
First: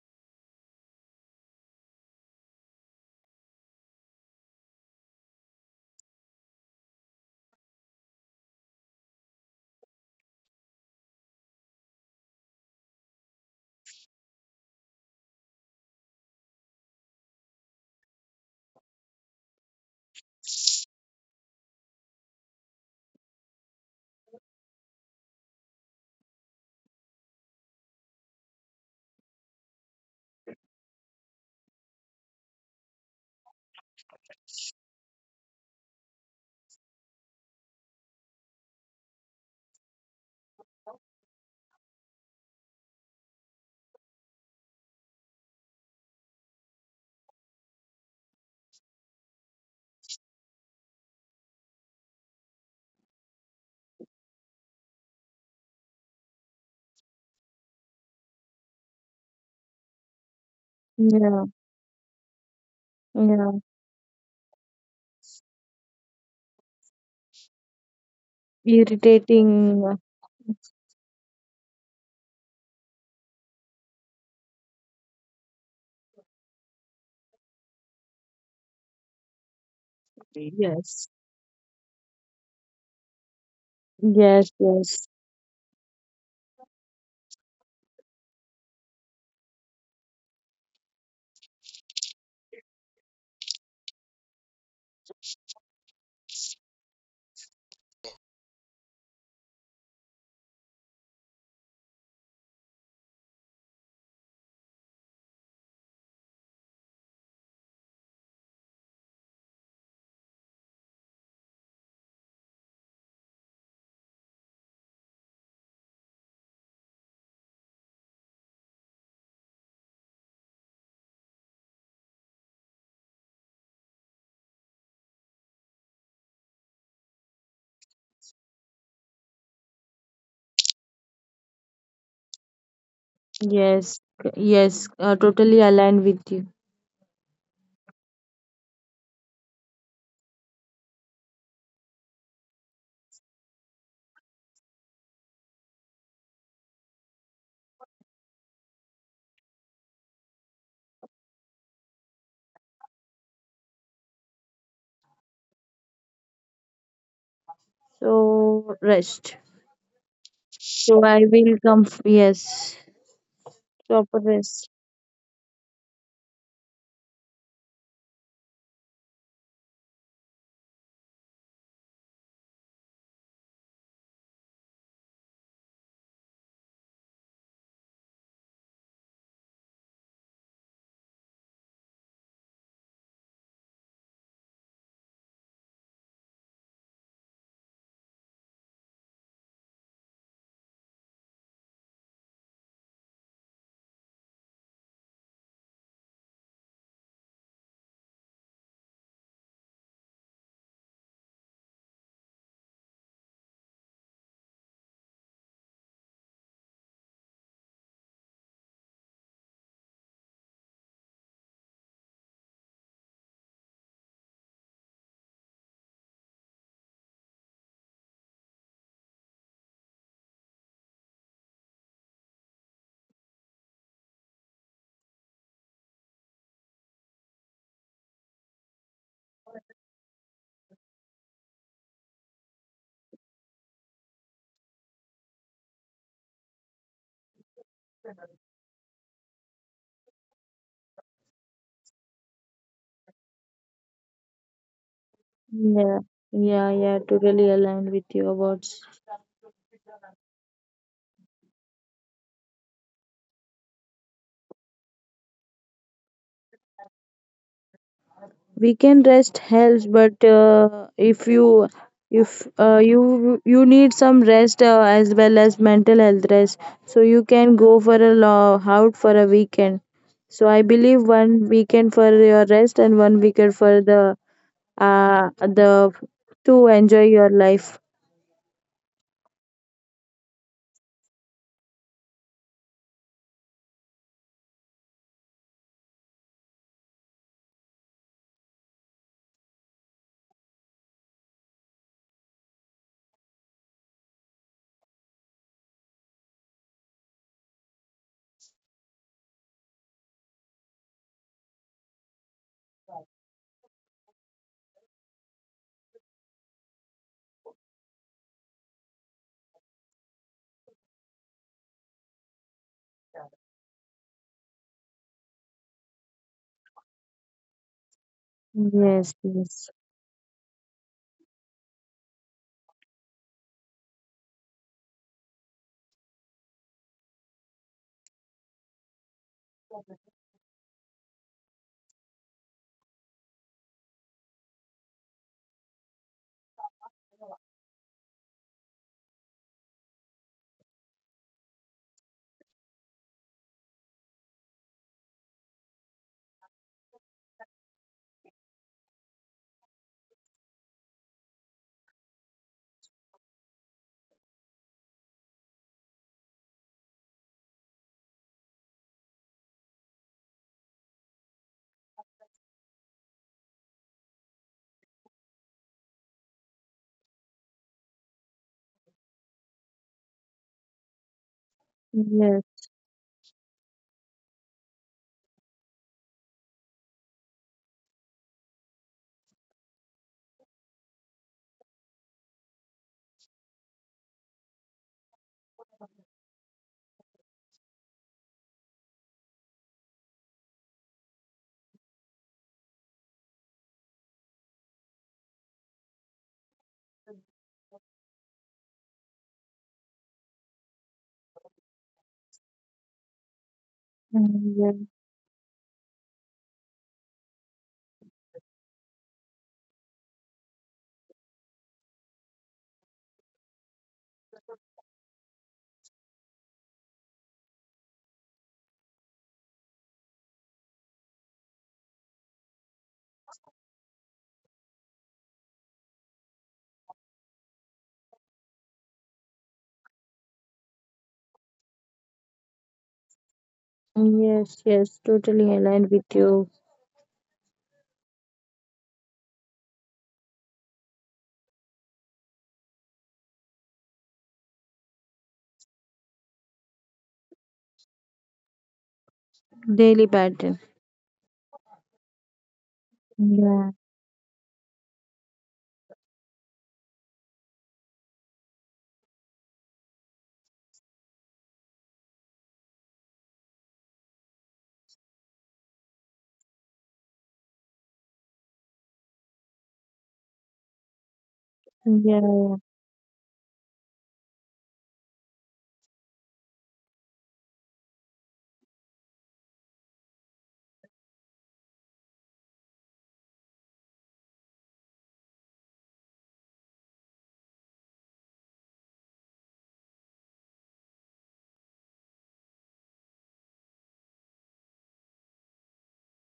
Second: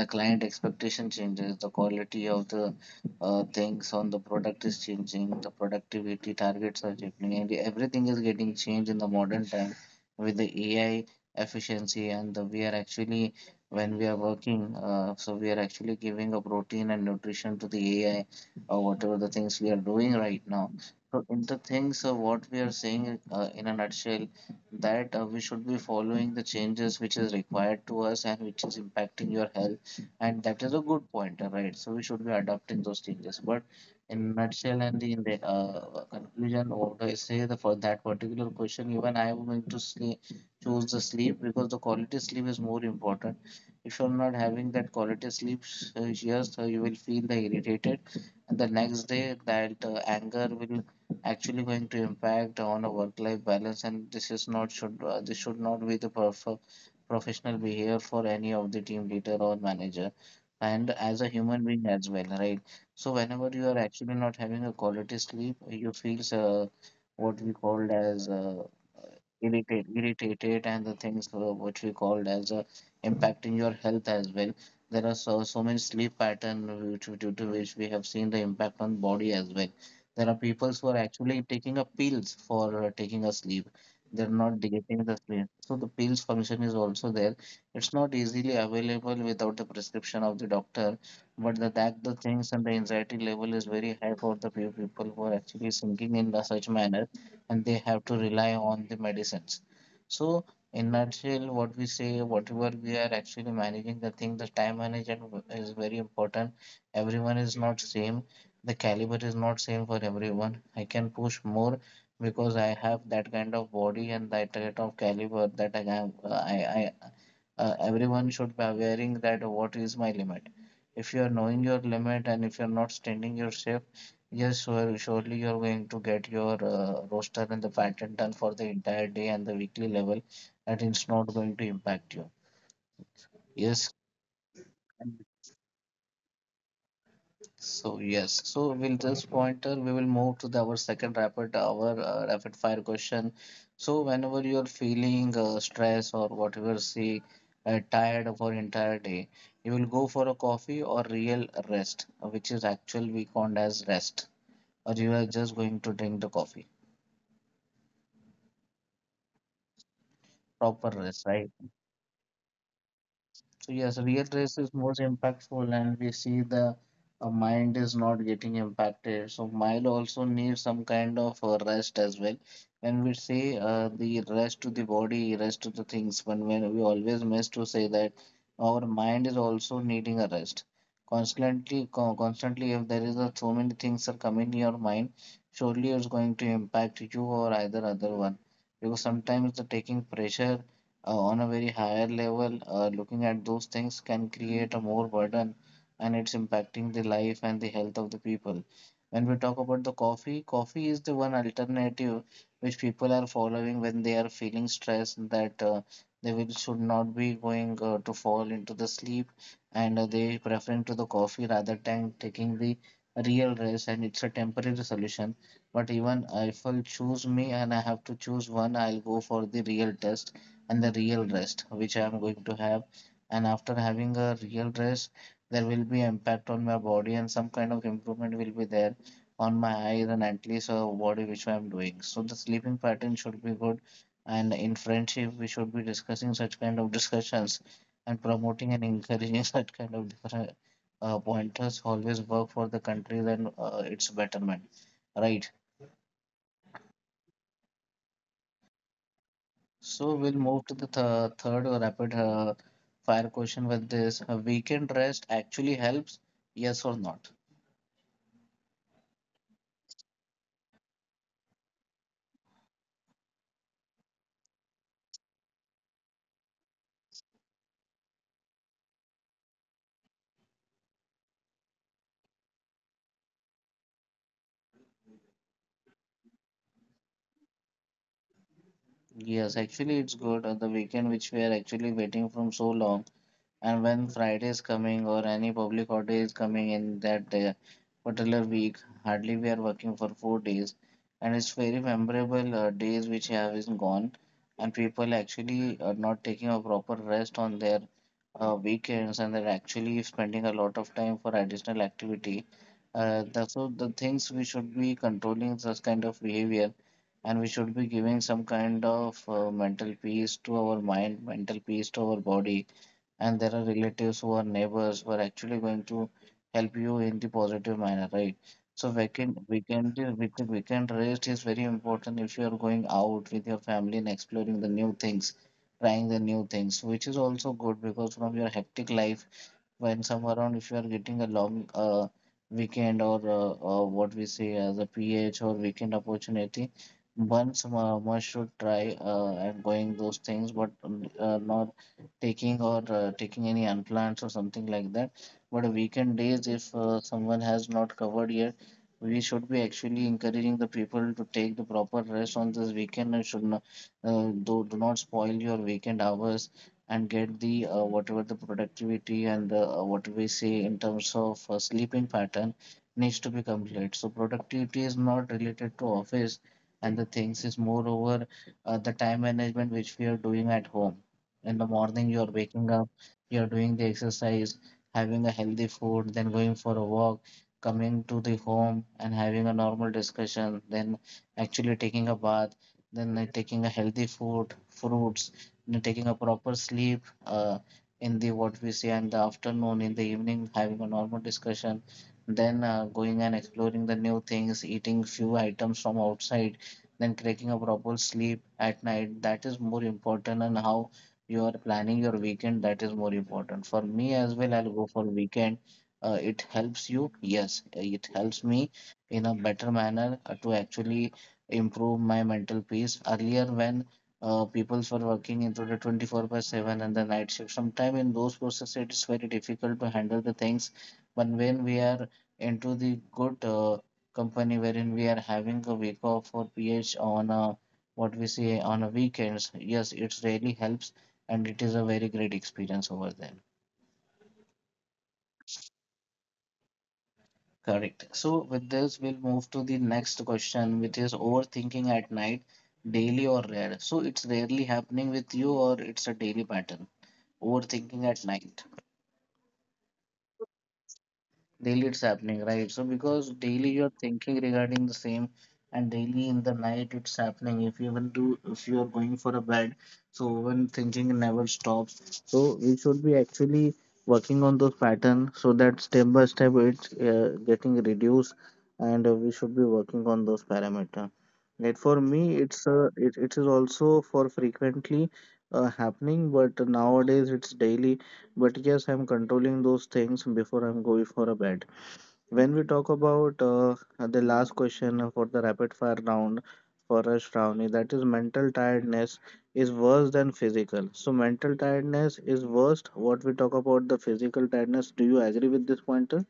the client expectation changes, the quality of the things on the product is changing, the productivity targets are changing, and everything is getting changed in the modern time with the ai efficiency. And the, we are actually when we are working, so we are actually giving a protein and nutrition to the ai or whatever the things we are doing right now. So in the things, what we are saying, in a nutshell, that we should be following the changes which is required to us and which is impacting your health, and that is a good point, right? So we should be adopting those changes. But in nutshell and the, in the conclusion, what I say the, for that particular question, even I am going to sleep, choose the sleep, because the quality sleep is more important. If you're not having that quality sleep, yes, you will feel the irritated, and the next day that anger will actually going to impact on a work-life balance, and this should not be the professional behavior for any of the team leader or manager, and as a Yeah. human being as well, right? So whenever Yeah, you are actually not having a quality sleep, you feel, what we called as, irritating. irritate, irritated, and the things which we called as impacting your health as well. There are so many sleep pattern which, due to which we have seen the impact on body as well. There are people who are Yes. actually taking up pills for taking a sleep. They're Yes, not getting the sleep. So the pills function is also there. It's not easily available without the prescription of the doctor. But the that the things and the anxiety level is very high for the few people who are actually sinking in the such manner, and they have to rely on the medicines. So in nutshell, what we say, whatever we are actually managing the thing, the time management is very important. Everyone is not same, the caliber is not same for everyone. I can push more because I have that kind of body and that kind of caliber that I have. I everyone should be aware that what is my limit. If you are knowing your limit and if you are not standing your shape, yes, surely you are going to get your roster and the pattern done for the entire day and the weekly level, and it's not going to impact you. Yes, yes. Totally aligned with you. so yes, so we'll just pointer. We will move to our second rapid fire question. So whenever you are feeling stress or whatever, see, tired for entire day, you will go for a coffee or real rest, which is actual we called as rest, or you are just going to drink the coffee, So rest. proper So I rest, right? will come. Yes, So yes, proper real race rest. is most impactful, and we see the mind is not getting impacted. So mind also needs some kind of rest as well. When we say the rest to the body, rest to the things, when we always miss to say that our mind is also needing a rest. Constantly, constantly, if there is a, so many things are coming in your mind, surely it's going to impact you or either other one. Because sometimes the taking pressure on a very higher level, looking at those things can create a more burden and it's impacting the life and the health of the people. When we talk about the coffee, coffee is the one alternative which people are following when they are feeling stressed that they will should not be going to fall into the sleep and they preferring to the coffee rather than taking the real rest, and it's a temporary solution. But even if I'll choose me and I have to choose one, I'll go for the real test and the real rest which I am going to have. And after having a real rest, there will be impact on my body and some kind of improvement will be there on my eyes and at least a body which I am doing. So the sleeping pattern should be good. And in friendship, we should be discussing such kind of discussions and promoting and encouraging *laughs* such kind of different pointers always work for the country and its betterment. Right. Yeah, yeah, yeah. Totally aligned with you about. So we'll move to the th third rapid fire question with this. A weekend rest actually helps, yes or not? Weekend rest helps, but if you, if you need some rest as well as mental health rest, so you can go for out for a weekend. So I believe one weekend for your rest and one weekend for the uh the to enjoy your life. Yes, actually it's good. The weekend which we are actually waiting from so long, and when Friday is coming or any public holiday is coming in that particular week, hardly we are working for 4 days, and it's very memorable days which have is gone, and people actually are not taking a proper rest on their weekends, and they're actually spending a lot of time for additional activity. So the things we should be controlling such kind of behavior, and we should be giving some kind of mental peace to our mind, mental peace to our body, and there are relatives who are neighbors who are actually going to help you in the positive manner, right? So Yes, weekend yes, weekend with the weekend rest is very important if you are going out with your family and exploring the new things, trying the new things, which is also good because from your hectic life when somewhere around if you are getting a long weekend or what we say as a ph or weekend opportunity once one should try and going those things but not taking or taking any unplanned or something like that, but weekend days if someone has not covered yet, we should be actually encouraging the people to take the proper rest on this weekend and should not do not spoil your weekend hours and get the whatever the productivity and the, what we say in terms of sleeping pattern needs to be complete. So productivity is not related to office and the things is moreover the time management which we are doing at home. In the morning you are yes, waking up, you are doing the exercise, having a healthy food, then going for a walk, coming to the home and having a normal discussion, then actually taking a bath, then taking a healthy food, fruits, you know, taking a proper sleep in the what we say in the afternoon, in the evening, having a normal discussion, then going and exploring the new things, eating few items from outside, then cracking a proper sleep at night. That is more important, and how you are planning your weekend. That is more important for me as well. I'll yes, go for weekend. It helps you, yes, it helps me in a better manner to actually improve my mental peace. Earlier, when people for working into the 24 by 7 and the night shift. Sometimes in those processes, it is very difficult to handle the things. But when we are into the good company wherein we are having a week off or PH on a, what we say on a weekends, yes, it really helps and it is a very great experience over there. yes, yes. Totally aligned with you. Correct. So with this, we'll move to the next question, which is overthinking at night, daily or rare. So it's rarely happening with you or it's a daily pattern. Overthinking at night. Daily pattern. Daily it's happening, right? So because Yeah, daily you're thinking regarding the same and daily in the night it's happening. If you even do if you are going for a bed, so when thinking never stops. So we should be actually working on those pattern so that step by step it's getting reduced and we should be working on those parameter. Yet yeah, for me yeah. It is also for frequently happening but nowadays it's daily. But yes, I'm controlling those things before I'm going for a bed. When we talk about the last question for the rapid fire round for us, Shravani, that is mental tiredness is worse than physical. So mental tiredness is worst. What we talk about the physical tiredness. Do you agree with this pointer?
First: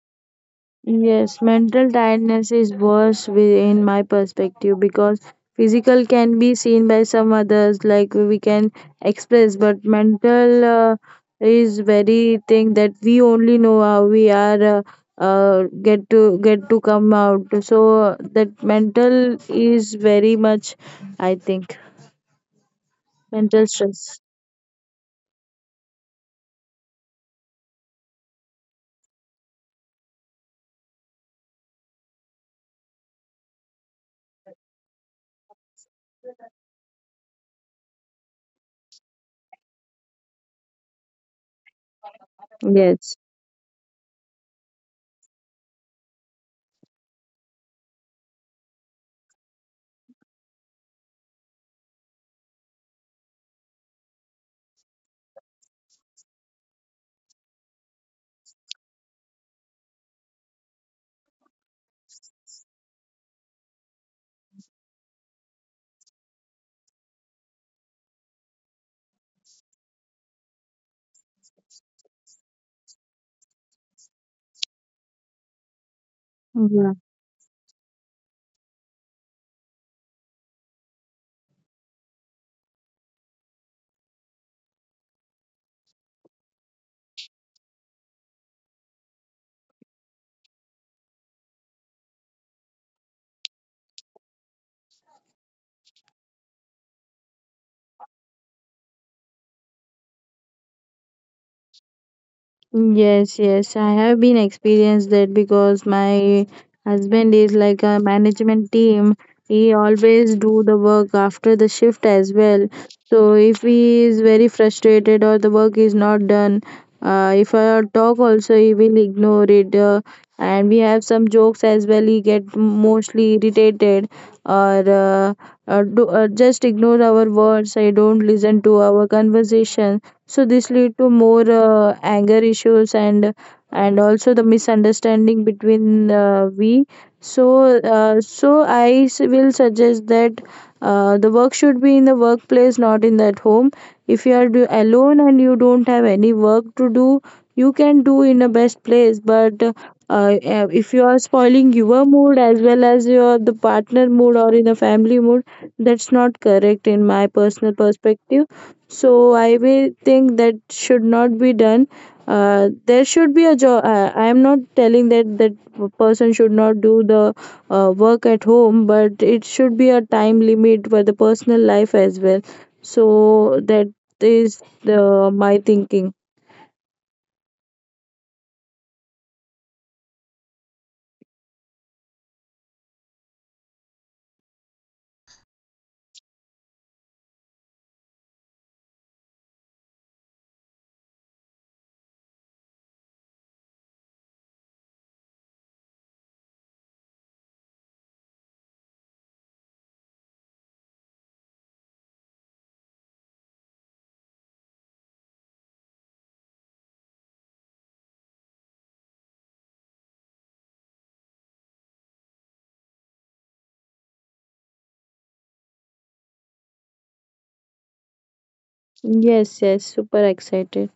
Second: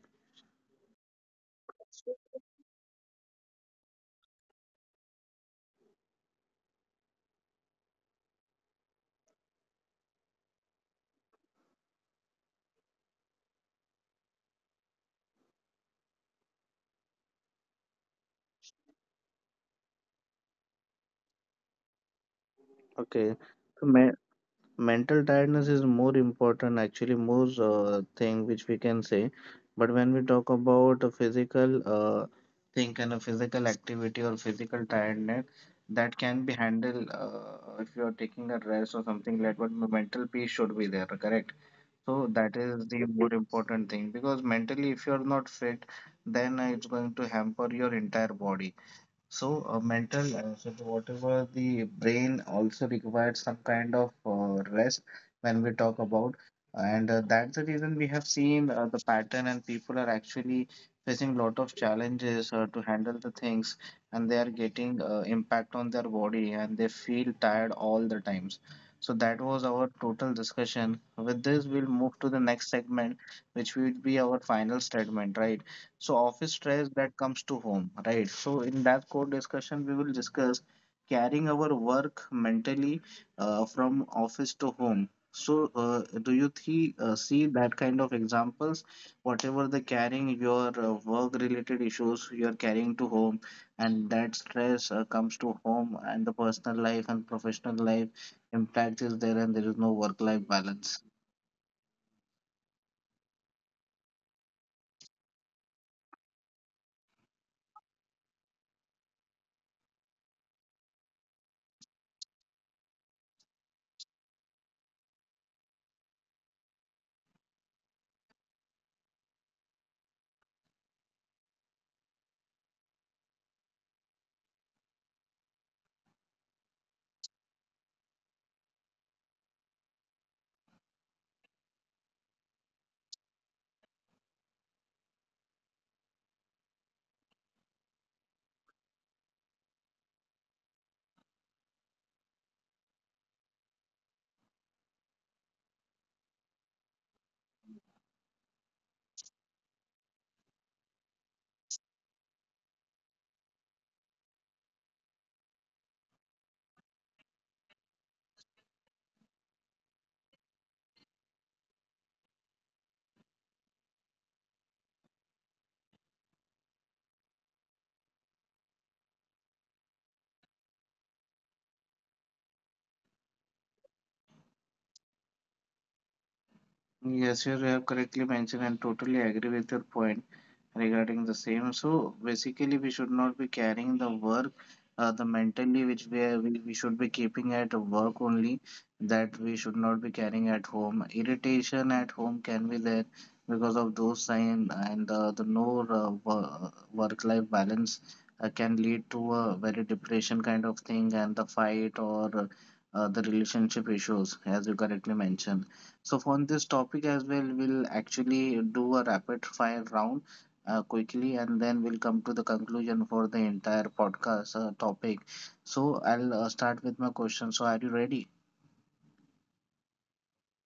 Yes, mental tiredness is worse in my perspective, because physical can be seen by some others, like we can express, but mental is very thing that we only know how we are get to come out. So that mental is very much, I think, mental Okay. stress. So, ma mental tiredness is more important actually more thing which we can say, but when we talk about a physical thing and a physical activity or physical tiredness, that can be handled if you are taking a rest or something like that, but mental peace should be there, correct, so that is Yes. the more important thing because mentally if you are not fit, then it's going to hamper your entire body. So, whatever the brain also requires some kind of rest when we talk about, and that's the reason we have seen the pattern, and people are actually facing lot of challenges to handle the things, and they are getting impact on their body, and they feel tired all the times. So that was our total discussion. With this, we'll move to the next segment, which will be our final statement, right? So office Yeah. stress that comes to home, right? So in that core discussion, we will discuss carrying our work mentally from office to home. So do you see that kind of examples? Whatever the carrying your work-related issues you are carrying to home, and that stress comes to home, and the personal life and professional life impact is there, and there is no work-life balance. Yes, yes, I have been experienced that because my husband is like a management team. He always do the work after the shift as well. So if he is very frustrated or the work is not done, if I talk also he will ignore it. And we have some jokes as well. He get mostly irritated or just ignore our words. I don't listen to our conversation, so this lead to more anger issues and also the misunderstanding between we. So so will suggest that the work should be in the workplace, not in that home. If you are alone and you don't have any work to do, you can do in a best place. But if you are spoiling your mood as well as your the partner mood or in a family mood, that's not correct in my personal perspective. So I will think that should not be done. There should be a job. I am not telling that person should not do the work at home, but it should be a time limit for the personal life as well. So that is the my thinking. Yes, you have correctly mentioned, and totally agree with your point regarding the same. So basically, we should not be carrying the work, the mentally which we, are, we should be keeping at work only. That we should not be carrying at home. Irritation at home can be there because of those sign and the no work-life balance can lead to a very depression kind of thing and the fight or the relationship issues as you correctly mentioned. So, on this topic as well, we'll actually do a rapid fire round quickly and then we'll come to the conclusion for the entire podcast topic. So I'll start with my question. So are you ready? Yes, yes, super excited.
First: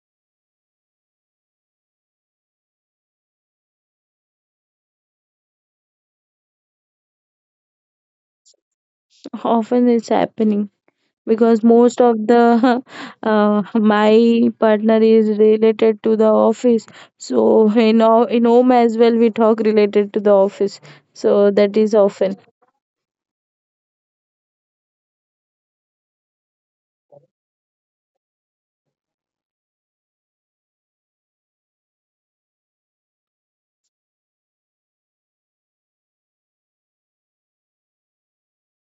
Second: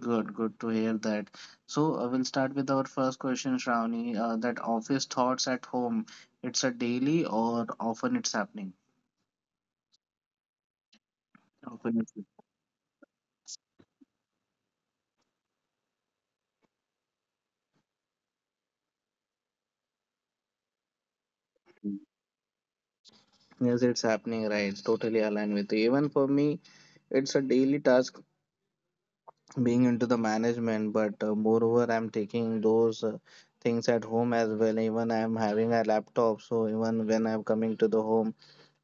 Good, good to hear that. So we'll start with our first question, Shravani. That office thoughts at home, it's a daily or often it's happening? Often it's happening because Often most it's of the *laughs* my partner is related to the office. So in, in home as well we talk related to the office. So that is happening. often. Yes, it's happening, right? Totally aligned with you. Even for me, it's a daily task being into the management, but moreover I'm taking those things at home as well. Even I'm having a laptop, so even when I'm coming to the home,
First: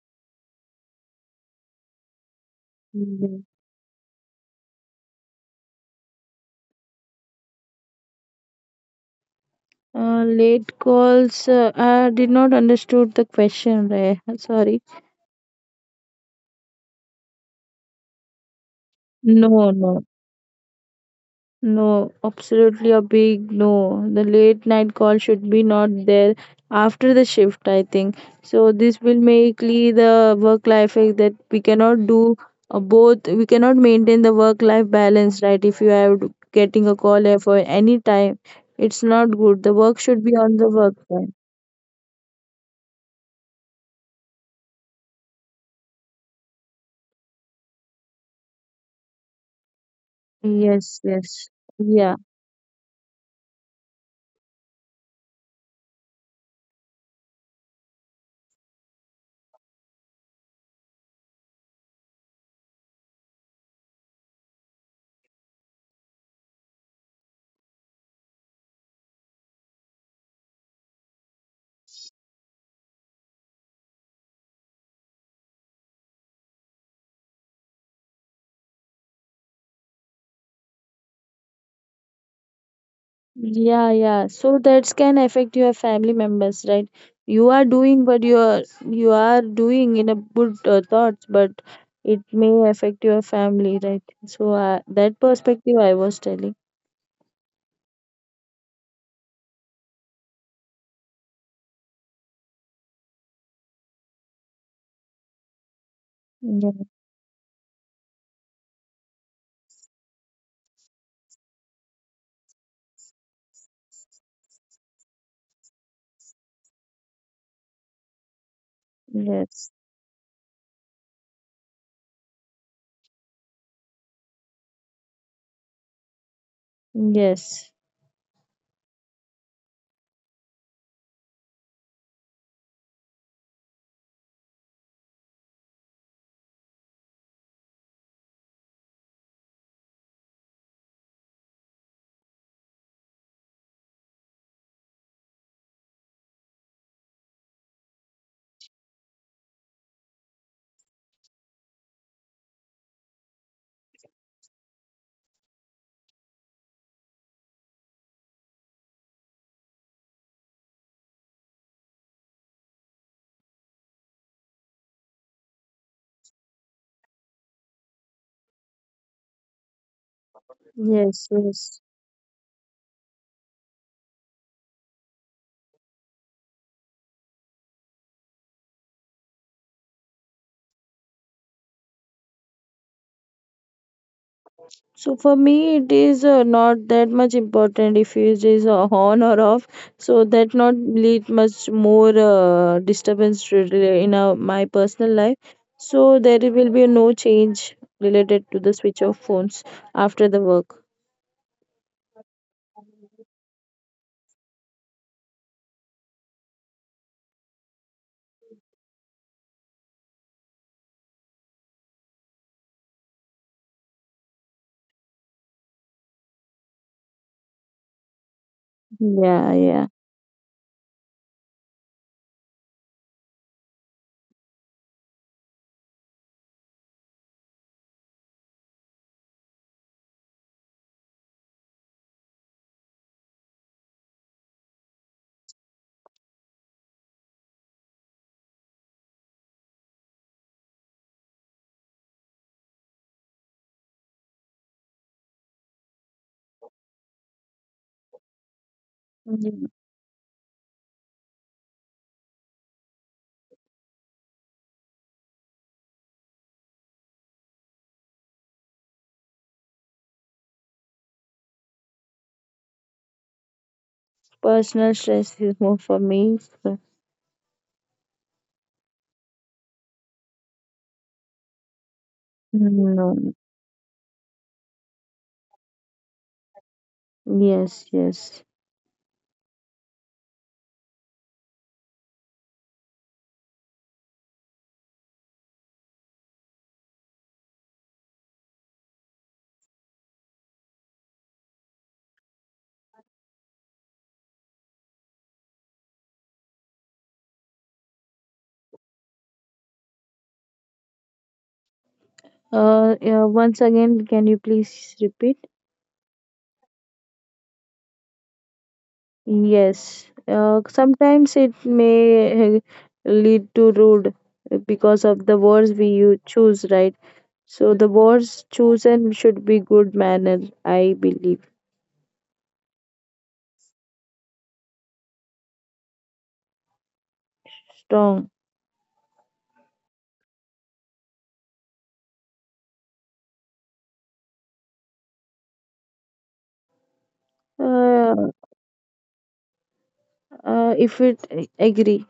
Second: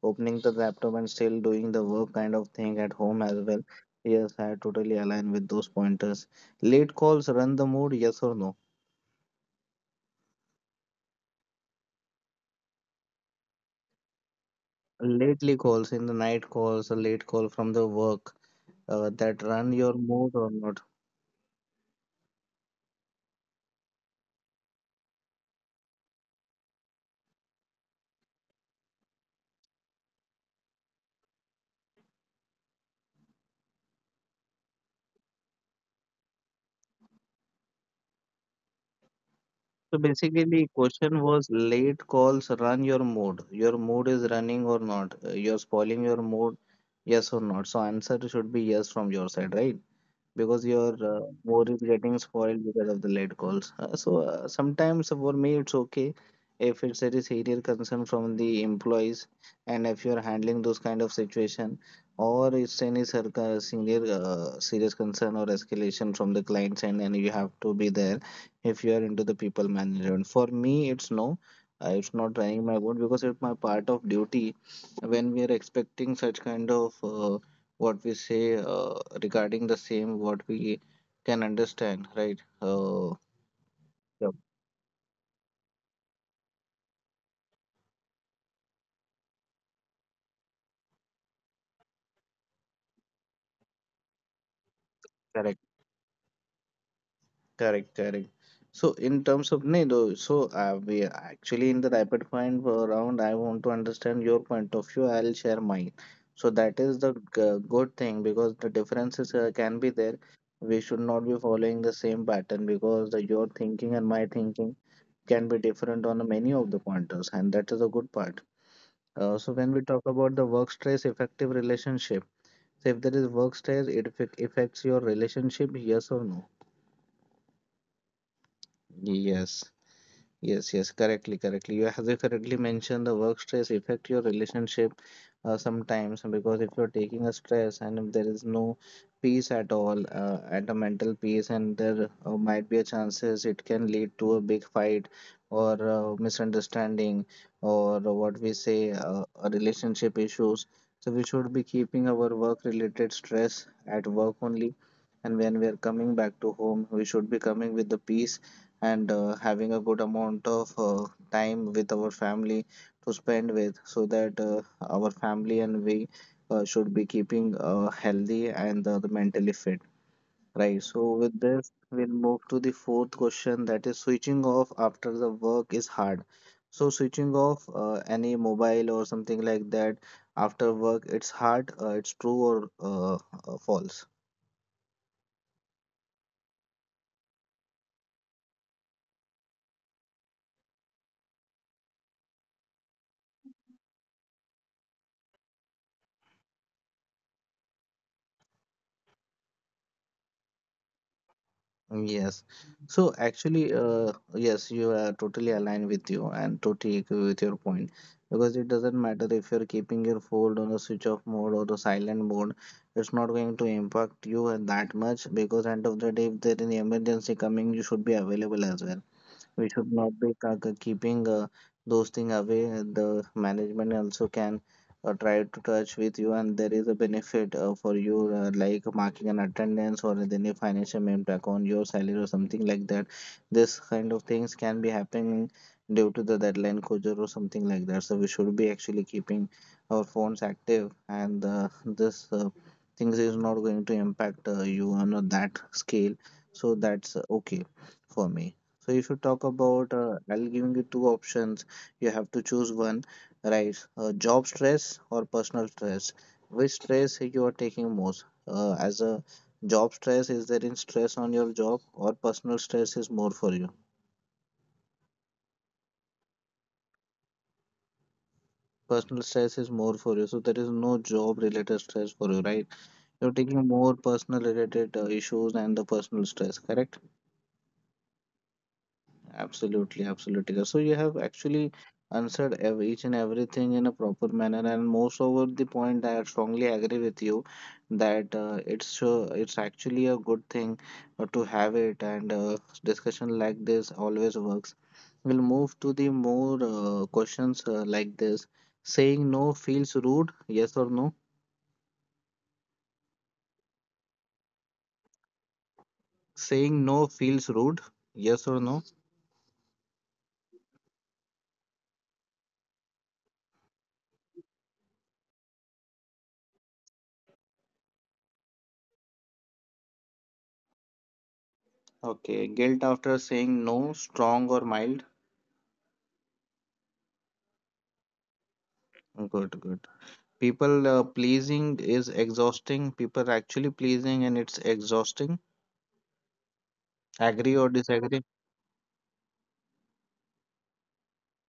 opening the laptop and still doing the work kind of thing at home as Mhm. well. Yes, I totally align with those pointers. Late calls run the mood, yes or no? Uh, late calls, I did not understood the question, right? Sorry. Lately calls in the night calls, a late call from the work, that run No, your no, mood or not. no, absolutely a big no. The late night call should be not there after the shift, I think. So this will make the work life is that we cannot do both. We cannot maintain the work life balance, right? If you are getting a call at for any time, it's not good. The So work should be basically, on the the work question time. was late calls run your mood. Your mood is running or not. You're spoiling your mood, yes or not. So answer should be yes from your side, right? Because your Yes, yes. more is getting Yeah. spoiled because of the late calls. Sometimes for me it's okay if it's a serious concern from the employees and if you're handling those kind of situation, or it's any senior serious concern or escalation from the clients end, and you have to be there if you are into the people management. For me it's no. It's not running my board because it's my part of duty when we are expecting such kind of what we say, regarding the same what we can understand, right? Yeah, Yeah, yeah. So that can affect your family members, right? You are doing what you are, you are doing in a good thoughts, but it may affect your family, right? So that correct perspective I was telling. correct. So in terms of Nido, so we are actually in the rapid point round. I want to understand your point of view, I'll share mine, so that Yeah. is the good thing, because the differences can be there. We should not be following the same pattern because the your thinking and my thinking can be different on many of the pointers, and that is a good part. So when Yes. we talk about the work stress effective relationship, so if there is work stress, it affects your relationship, yes or no? Yes. Yes, yes, yes, correctly, correctly. You have correctly mentioned the work stress affect your relationship sometimes, because if you're taking a stress and if there is no peace at all, at a mental peace, and there might be a chances it can lead to a big fight or misunderstanding or what we say a relationship issues. So we should be keeping our work-related stress at work only, and when we are coming back to home, we should be coming with the peace and having a good amount of time with our family to spend with, so that our family and we should be keeping healthy and the mentally fit. Right. Yes. So with Yes. this, we'll move to the fourth question, that is switching off after the work is hard. So switching off any mobile or something like that after work, it's hard. It's true or false. So for me, it is not that much important if it is on or off. So that not lead much more disturbance to in my personal life. So there will be no change related to the switch of phones after the work. Yes. So actually, yes, you are totally aligned with you and totally agree with your point, because it doesn't matter if you're keeping your phone on a switch off mode or the silent mode, it's not going to impact you and that much, because end of the day, if there is an emergency coming, you should be available as well. Yeah, We yeah. should not be keeping those things away. The management also can try to touch with you, and there is a benefit for you, like marking an attendance or any financial impact on your salary or something like that. This kind of things can be happening due to the deadline closure or something like that. So we should be actually keeping our phones active, and this things is not going to impact you on a that scale. So that's okay for me. So if you talk Mm. about, I'll giving you two options. You have to choose one, right? Job stress or personal stress. Which stress you are taking most? As a job stress, is there in stress on your job or personal stress is more for you? Personal stress is more for me. So Personal stress is more for you, so there is no job related stress for you, right? no. You're taking more personal related issues and the personal stress, correct? Yes, yes. Absolutely, absolutely. Gus. So you have actually answered each and everything in a proper manner, and most over the point, I strongly agree with you that it's actually a good thing to have it, and discussion like this always works. We'll move to the more questions like this. Saying no feels rude, yes or no? Yeah, once again, can you please repeat? Saying no feels rude, yes or no? Yes, sometimes it may lead to rude because of the words we you choose, right? So the words chosen should be good manner, I believe. Okay. Guilt after saying no, strong or mild? Strong. Good, good. People pleasing is exhausting. People are actually pleasing and it's exhausting. Agree Uh, or disagree? If it agree.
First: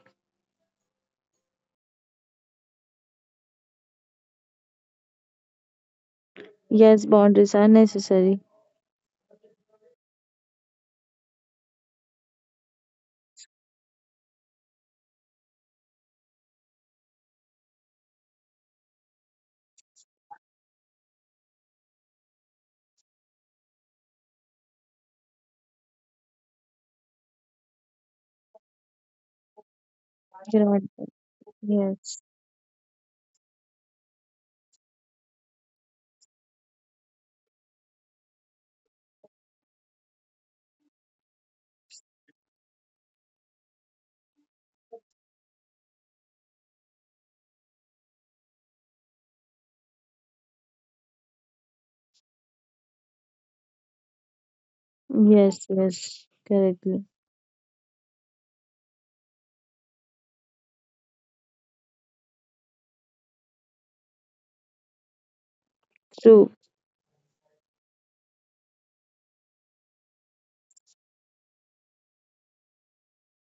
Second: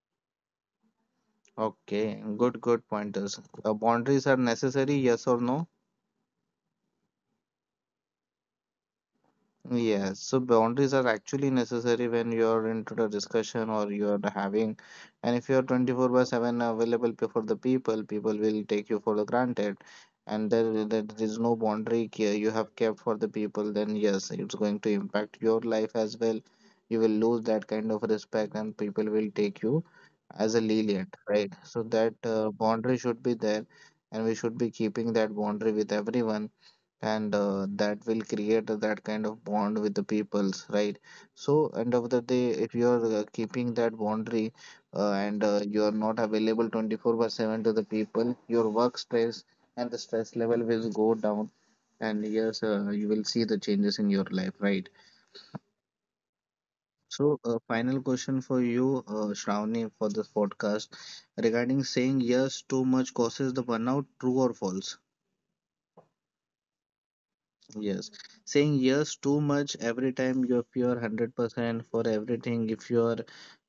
Okay, good, good pointers. Boundaries are necessary, yes or no? Yes, boundaries are necessary. Yes, so boundaries are actually necessary when you're into the discussion or you're having, and if you're 24 by 7 available for the people, people will take you for the granted, and there is no boundary you have kept for the people, then yes, it's going to impact your life as well. You will lose that kind of respect, and people will take you as a Cannot- lenient, right? So that Yes, boundary should be there, and we should be keeping that boundary with everyone, and that will create that kind of bond with the peoples, right? So end of the day, if you are keeping that boundary and you are not available 24 by 7 to the people, your work stress and the stress level will go down, and yes, you will see the changes in your life, right? yes, yes, correctly. So final question for you, Shravani, for this podcast, regarding saying yes too much causes the burnout, true or false? True. Yes, saying yes too much every time, if you're 100% for everything, if you're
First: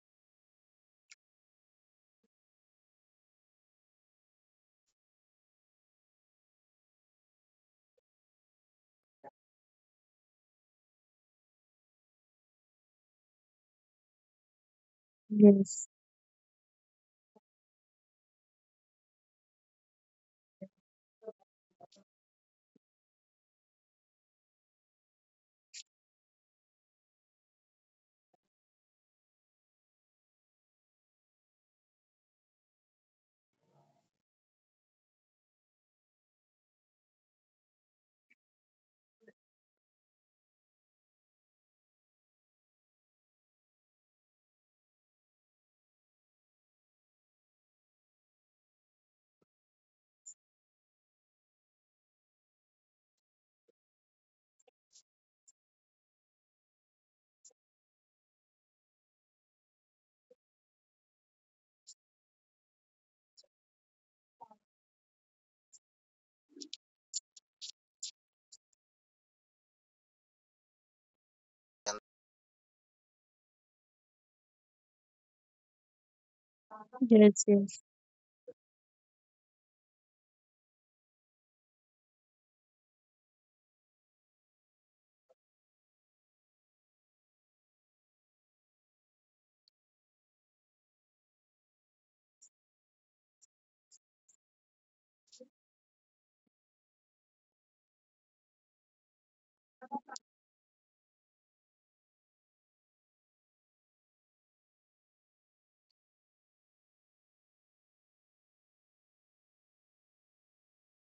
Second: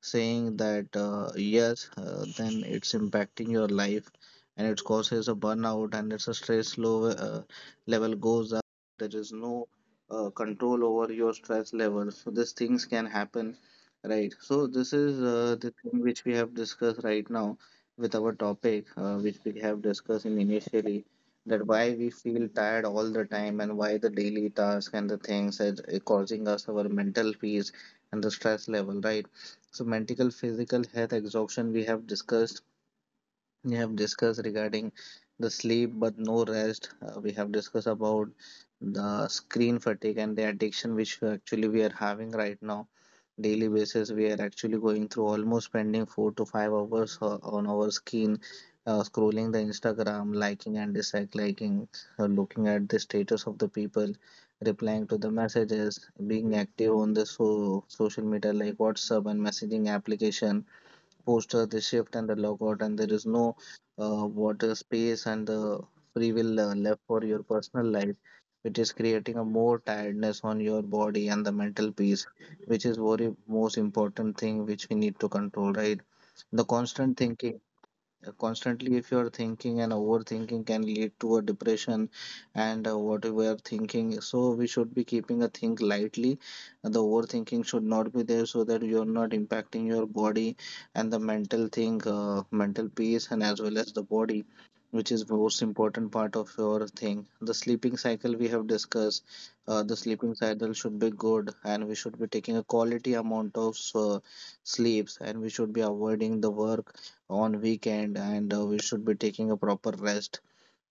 saying that yes, then it's impacting your life and it causes a burnout, and it's a stress low, level goes up. There is no control over your stress level. So these things can happen, right? So this is Yes, the thing which we have discussed right now with our topic, which we have discussed in initially, that why we feel tired all the time and why the daily task and the things is causing us our mental peace and the stress level, right? So mental physical health exhaustion, we have discussed. We have discussed regarding the sleep but no rest. We have discussed about the screen fatigue and the addiction which actually we are having right now. Daily basis, we are actually going through almost spending 4 to 5 hours on our screen, scrolling the instagram, liking and disliking, looking at the status of the people, replying to the messages, being active on the social media like whatsapp and messaging application, poster, the shift, and the logout, and there is no water space and the free will left for your personal life, which is creating a more tiredness on your body and the mental peace, which is very most important thing which we need to control, right? The yes, constant yes. thinking, constantly, if you're thinking and overthinking, can lead to a depression, and what we are thinking. So we should be keeping a think lightly. The overthinking should not be there, so that you're not impacting your body and the mental thing, mental peace, and as well as the body, which is most important part of your thing. The sleeping cycle we have discussed. The sleeping cycle should be good, and we should be taking a quality amount of sleeps, and we should be avoiding the work on weekend, and we should be taking a proper rest.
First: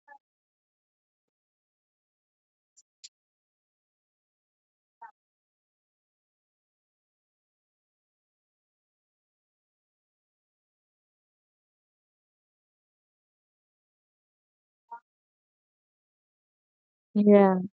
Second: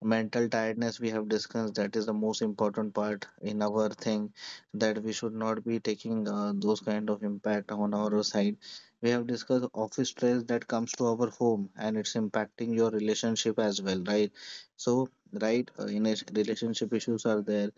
Mental tiredness we have discussed, that is the most important part in our thing, that we should not be taking those kind of impact on our side. We have discussed office stress that comes to our home and it's impacting your relationship as well, right? So, right, in a relationship issues are Yeah. there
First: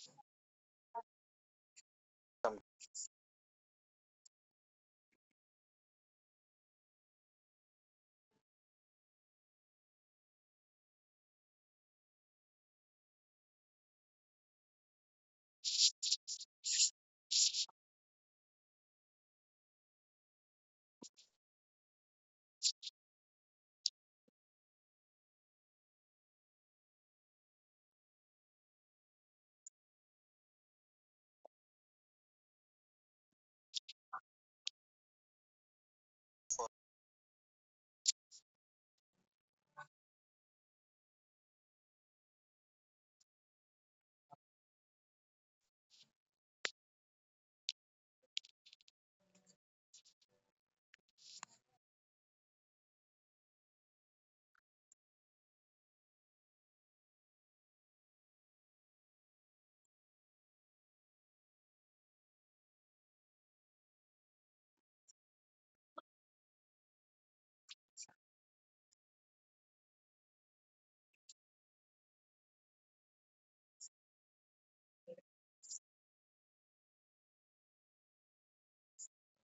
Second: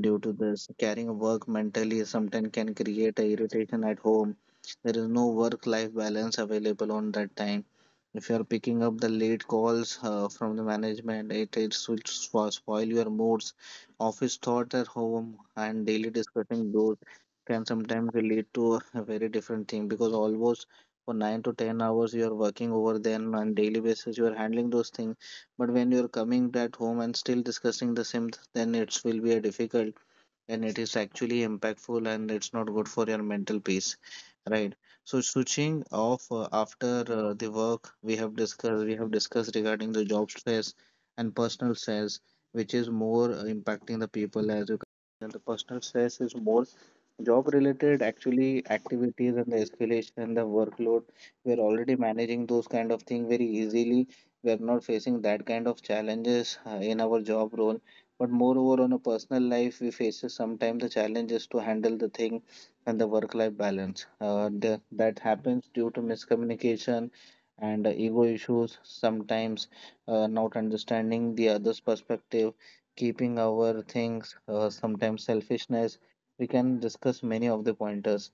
due to this carrying work mentally. Sometimes can create a irritation at home. There is no work life balance available on that time. If you are picking up the late calls from the management, it will spoil your moods. Office thought at home and daily discussing those can sometimes lead to a very different thing, because almost for 9 to 10 hours you are working over, then on daily basis you are handling those things. But when you are coming at home and still discussing the same, then it will be a difficult, and it is actually impactful and it's not good for your mental peace, right? So switching off after the work we have discussed. We have discussed regarding the job stress and personal stress, which is more impacting the people. As you can, the personal stress is more. Job related actually activities and the escalation, the workload, we are already managing those kind of thing very easily. We are not facing that kind of challenges in our job role, but moreover on a personal life we faces sometimes the challenges to handle the thing and the work life balance, that happens due to miscommunication and ego issues. Sometimes not understanding the other's perspective, keeping our things, sometimes selfishness. We can discuss many of the pointers,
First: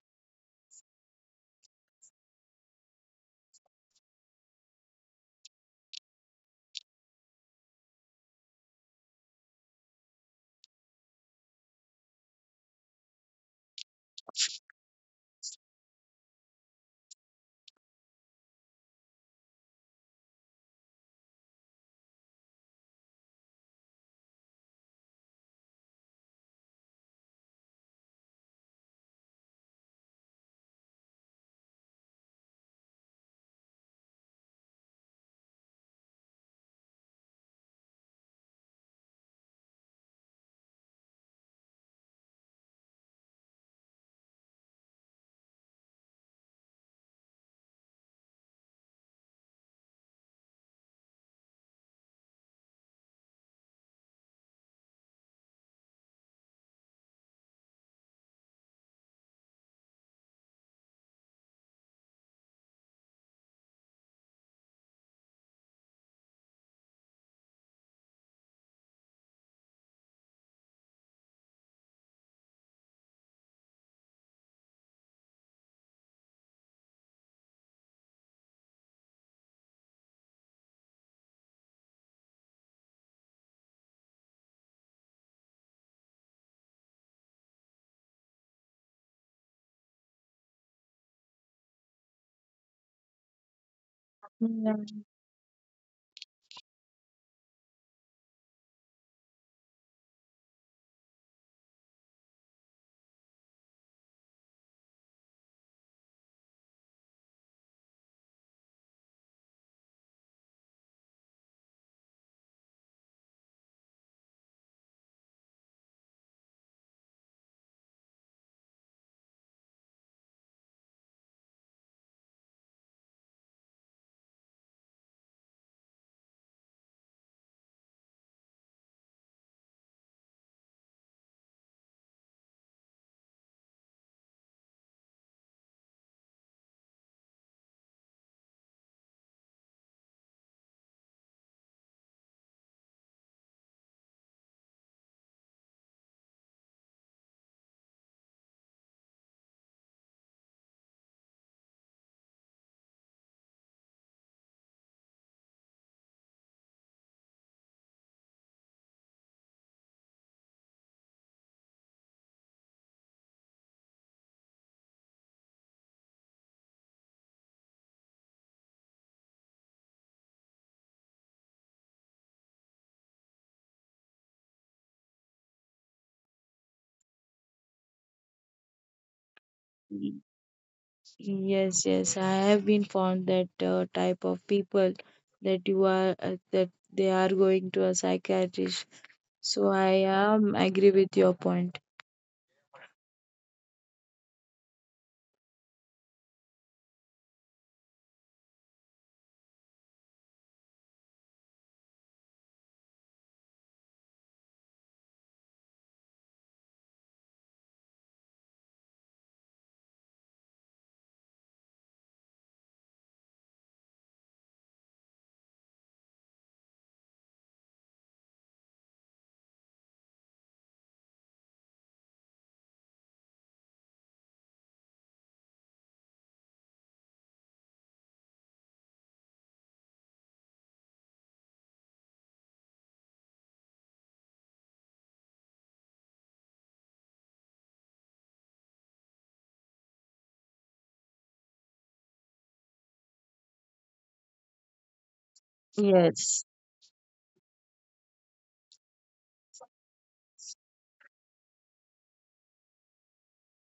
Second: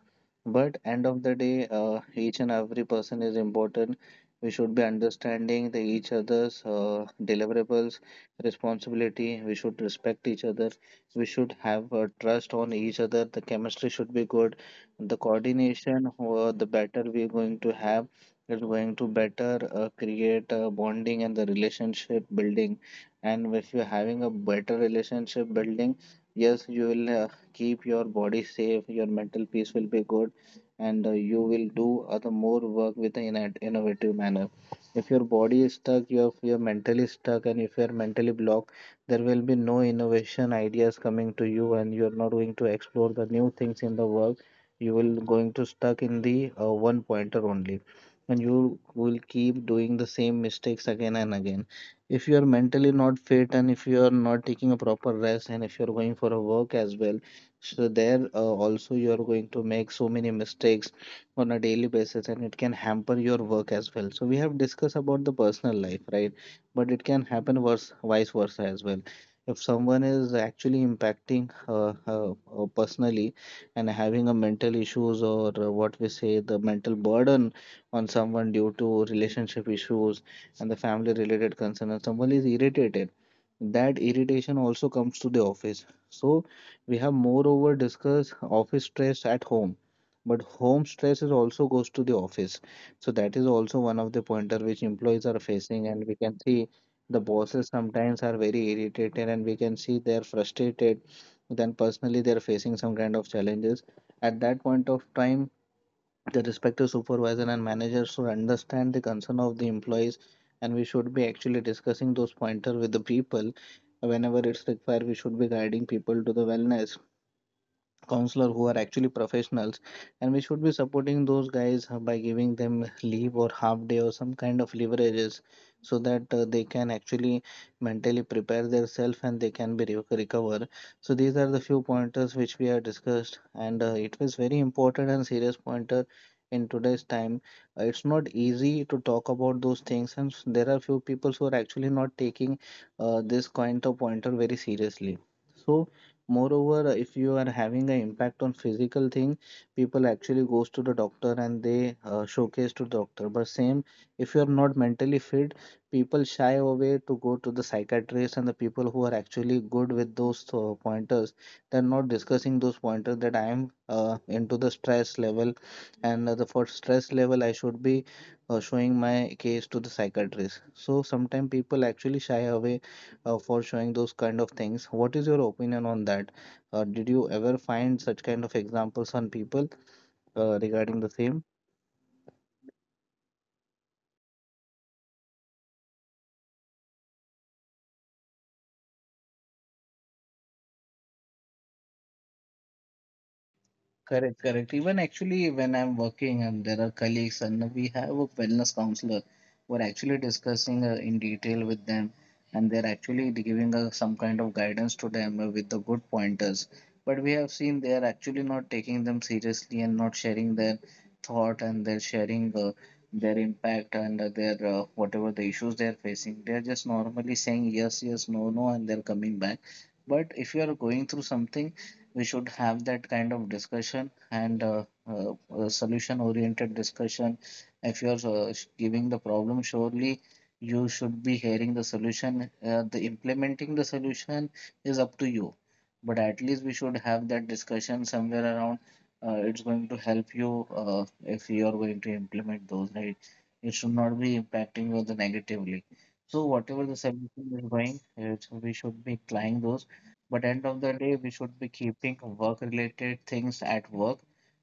but end of the day each and every person is important. We should be understanding the each other's deliverables, responsibility. We should respect each other. We should have trust on each other. The chemistry should be good, the coordination, the better we're going to have is going to better create a bonding and the relationship building. And if you're having a better relationship building, yes you will, keep your body safe, your mental peace will be good, and you will do other more work with an innovative manner. If your body is stuck, you're mentally stuck, and if you're mentally blocked, there will be no innovation ideas coming to you, and you're not going to explore the new things in the work. You will going to stuck in the one pointer only, and you will keep doing the same mistakes again and again. If you are mentally not fit, and if you are not taking a proper rest, and if you're going for a work as well, so there also you are going to make so many mistakes on a daily basis, and it can hamper your work as well. So we have discussed about the personal life, right? But it can happen worse, vice versa as well. If someone is actually impacting personally and having a mental issues, or what we say, the mental burden on someone due to relationship issues and the family related concern, and someone is irritated, that irritation also comes to the office. So we have moreover discussed office stress at home, but home stress is also goes to the office. So that is also one of the pointer which employees are Yeah. facing, and we can see the bosses sometimes are very irritated, and we can see they are frustrated. Then personally they are facing some kind of challenges at that point of time. The respective supervisor and manager should understand the concern of the employees, and we should be actually discussing those pointer with the people. Whenever it's required, we should be guiding people to the wellness counselor who are actually professionals, and we should be supporting those guys by giving them leave or half day or some kind of leverages, so that they can actually mentally prepare themselves, and they can be recover. So these are the few pointers which we have discussed, and it was very important and serious pointer in today's time. It's not easy to talk about those things, and there are few people who are actually not taking this kind of pointer very seriously. So, moreover, if you are having an impact on physical thing, people actually goes to the doctor and they showcase to doctor. But same, if you are not mentally fit, people shy away to go to the psychiatrist. And the people who are actually good with those pointers, they're not discussing those pointers that I am into the stress level, and the for stress level I should be showing my case to the psychiatrist. So sometimes people actually shy away for showing those kind of things. What is your opinion on that? Did you ever find such kind of examples on people regarding the same? Yes, yes, I have been found that type of people that you are that they are going to a psychiatrist. So I am agree with your point. Correct, correct. Even actually, when I'm working and there are colleagues, and we have a wellness counselor, we're actually discussing in detail with them, and they're actually giving us some kind of guidance to them with the good pointers. But we have seen they are actually not taking them seriously and not sharing their thought, and they're sharing their impact and their whatever the issues they're facing. They're just normally saying yes, yes, no, no, and they're coming back. But if you are going through something, we should have that kind of discussion and solution oriented discussion. If you're giving the problem, surely you should be hearing the solution. The implementing the solution is up to you, but at least we should have that discussion somewhere around. It's going to help you if you are going to implement those, right? It should not be impacting you the negatively. So whatever the Yes. solution is going it, we should be applying those. But end of the day, we should be keeping work-related things at work,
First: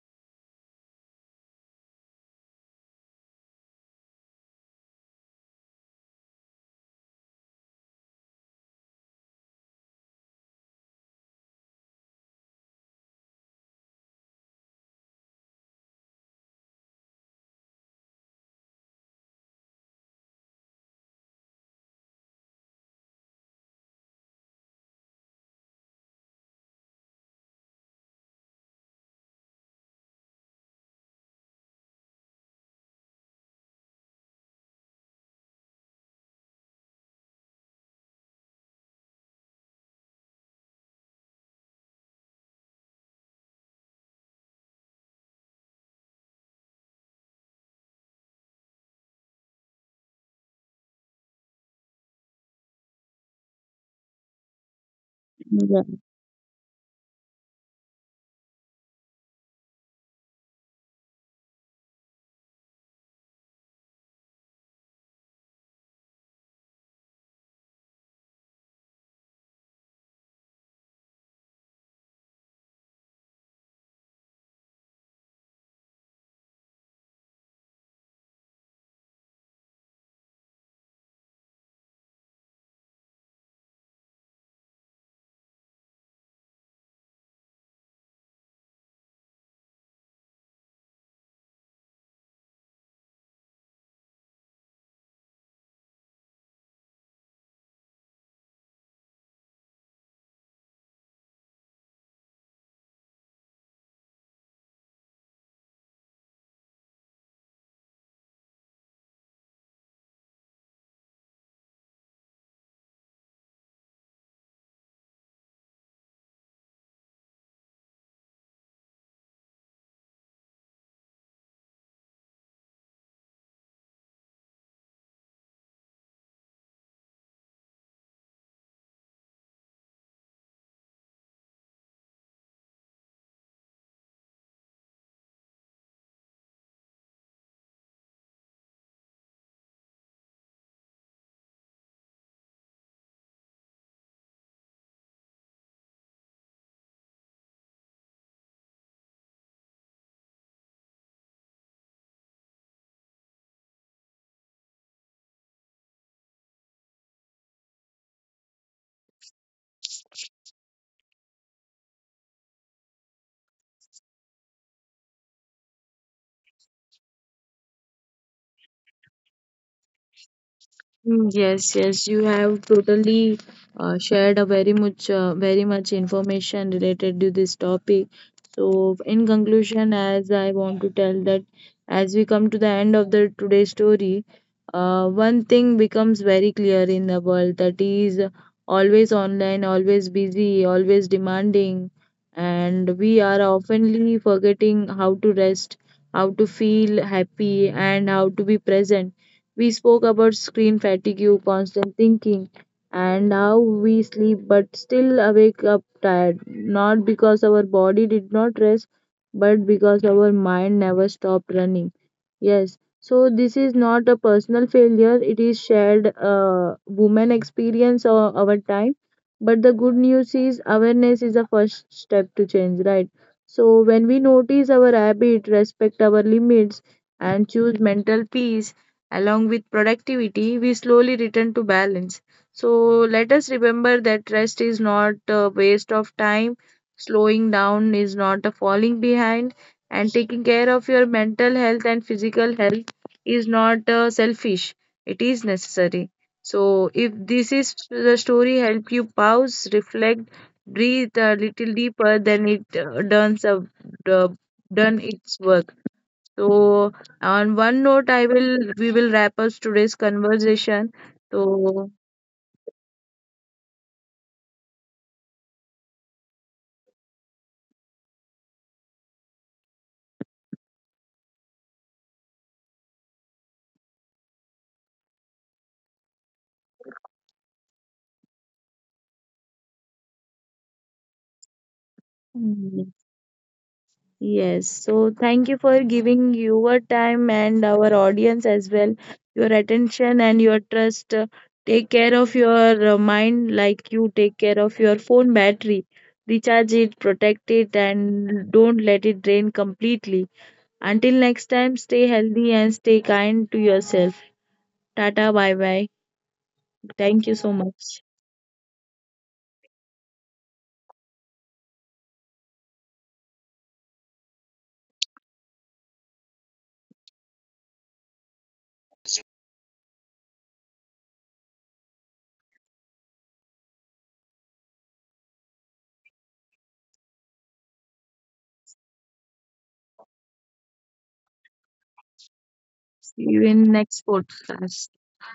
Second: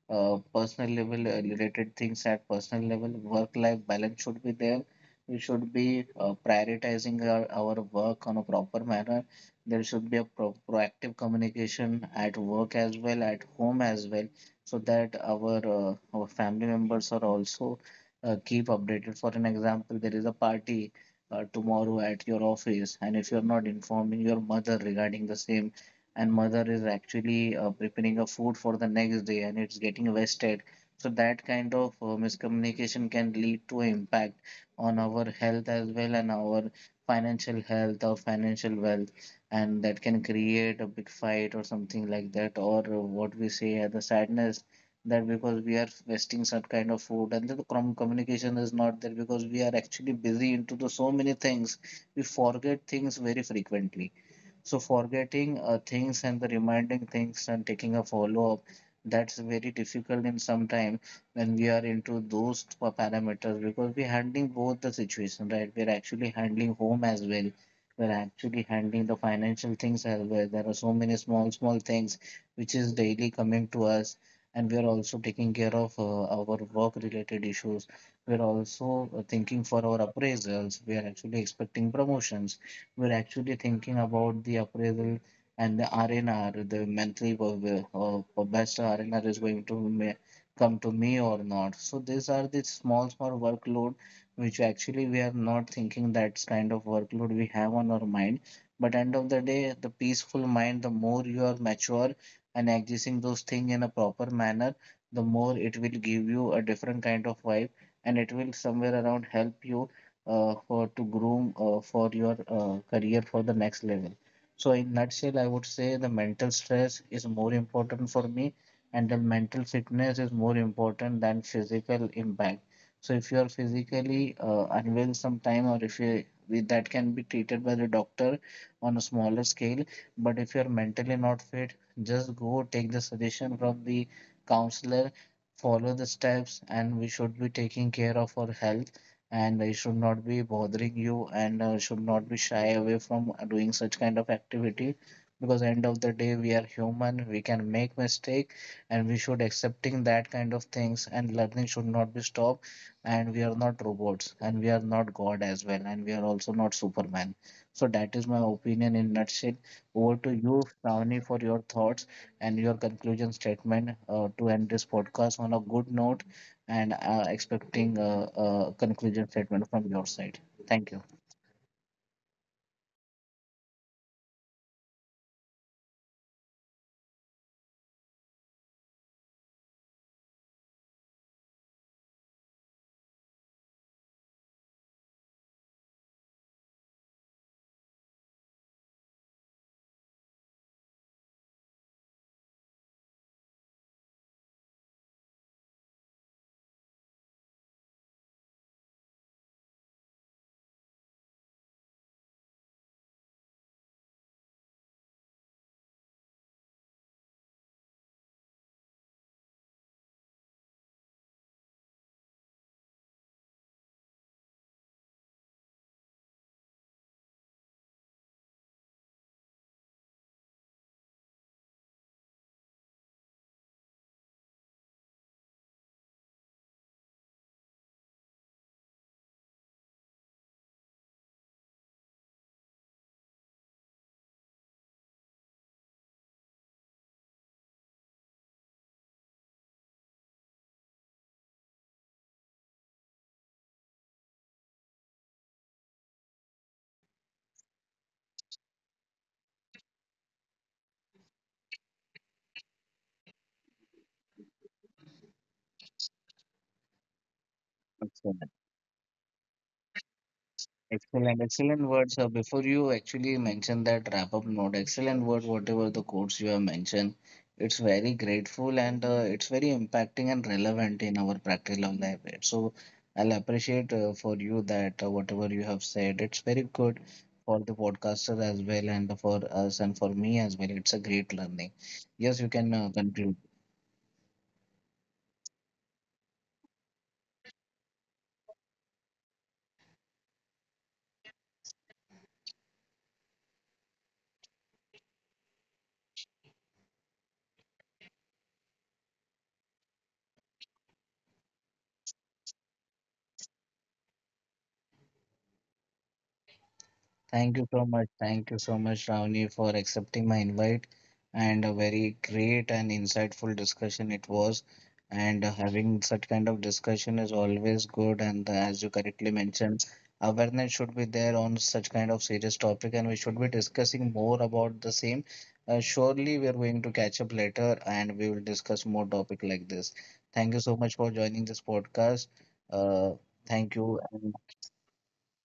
personal level related things at personal level. Work-life balance should be there. We should be prioritizing our work on a proper manner. There should be a proactive communication at work as well, at home as well, so that our family members are also keep updated. For an example, there is a party tomorrow at your office, and if you're not informing your mother regarding the same, and mother is actually preparing a food for the next day, and it's getting wasted. So that kind of miscommunication can lead to impact on our health as well, and our financial health or financial wealth, and that can create a big fight or something like that, or what we say, the sadness, that because we are wasting some kind of food, and the communication is not there because we are actually busy into the so many things. We forget things very frequently. So forgetting Yeah. Things and the reminding things and taking a follow up, that's very difficult in some time when we are into those parameters, because we're handling both the situation, right? We're actually handling home as well. We're actually handling the financial things as well. There are so many small, small things which is daily coming to us, and we're also taking care of our work-related issues. We're also thinking for our appraisals. We are actually expecting promotions. We're actually thinking about the appraisal and the RNR, the monthly per best RNR is going to come to me or not. So these are the small, small workload which actually we are not thinking that's kind of workload we have on our mind. But end of the day, the peaceful mind, the more you are mature and accessing those things in a proper manner, the more it will give you a different kind of vibe, and it will somewhere around help you for to groom for your career for the next level. So in nutshell, I would say the mental stress is more important for me, and the mental fitness is more important than physical impact. So if you are physically unwell sometime, or if you that can be treated by the doctor on a smaller scale. But if you're mentally not fit, just go take the suggestion from the counselor, follow the steps, and we should be taking care of our health, and they should not be bothering you, and should not be shy away from doing such kind of activity. Because end of the day, we are human, we can make mistake, and we should accepting that kind of things, and learning should not be stopped. And we are not robots, and we are not god as well, and we are also not superman. So that is my opinion in nutshell. Over to you, Shravani, for your thoughts and your conclusion statement to end this podcast on a good note, and expecting a conclusion statement from your side. Thank you. Mm, yes, yes, you have totally shared a very much, very much information related to this topic. So in conclusion, as I want to tell that as we come to the end of the today's story, one thing becomes very clear in the world, that is always online, always busy, always demanding, and we are oftenly forgetting how to rest, how to feel happy, and how to be present. We spoke about screen fatigue, constant thinking, and how we sleep but still awake up tired, not because our body did not rest, but because our mind never stopped running. Yes. So this is not a personal failure. It is shared woman experience or our time. But the good news is awareness is the first step to change, right? So when we notice our habit, respect our limits, and choose mental peace along with productivity, we slowly return to balance. So let us remember that rest is not a waste of time. Slowing down is not a falling behind, and taking care of your mental health and physical health is not selfish, it is necessary. So if this is the story, help you pause, reflect, breathe a little deeper, then it uh, done its work. So on one note, I Excellent. will we will wrap up today's conversation. Excellent. Excellent So words. Before you actually mention that wrap up note, excellent word, whatever the quotes you have mentioned, it's very grateful, and it's very impacting and relevant in our practical life. So I'll appreciate for you that whatever you have said, it's very good for the podcaster as well, and for us, and for me as well. It's a great learning. Yes, you can conclude. yes, so thank you for giving your time, and our audience as well, your attention and your trust. Take care of your mind like you take care of your phone battery. Recharge it, protect it, and don't let it drain completely. Until next time, stay healthy and stay kind to yourself. Tata, bye bye. Thank you Thank so you so much. much. Thank you so much, Ravni, for accepting my invite, and a very great and insightful discussion it was. And having such kind of discussion is always good. And as you correctly mentioned, awareness should be there on such kind of serious topic, and we should be discussing more about the same. Surely we are going to catch up later, and we will discuss more topic like this. Thank you so much for joining this podcast. Uh, See you in Thank you, next and podcast.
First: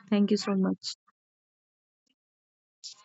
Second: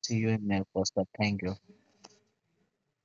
see you Thank you in so next much. podcast. Thank you.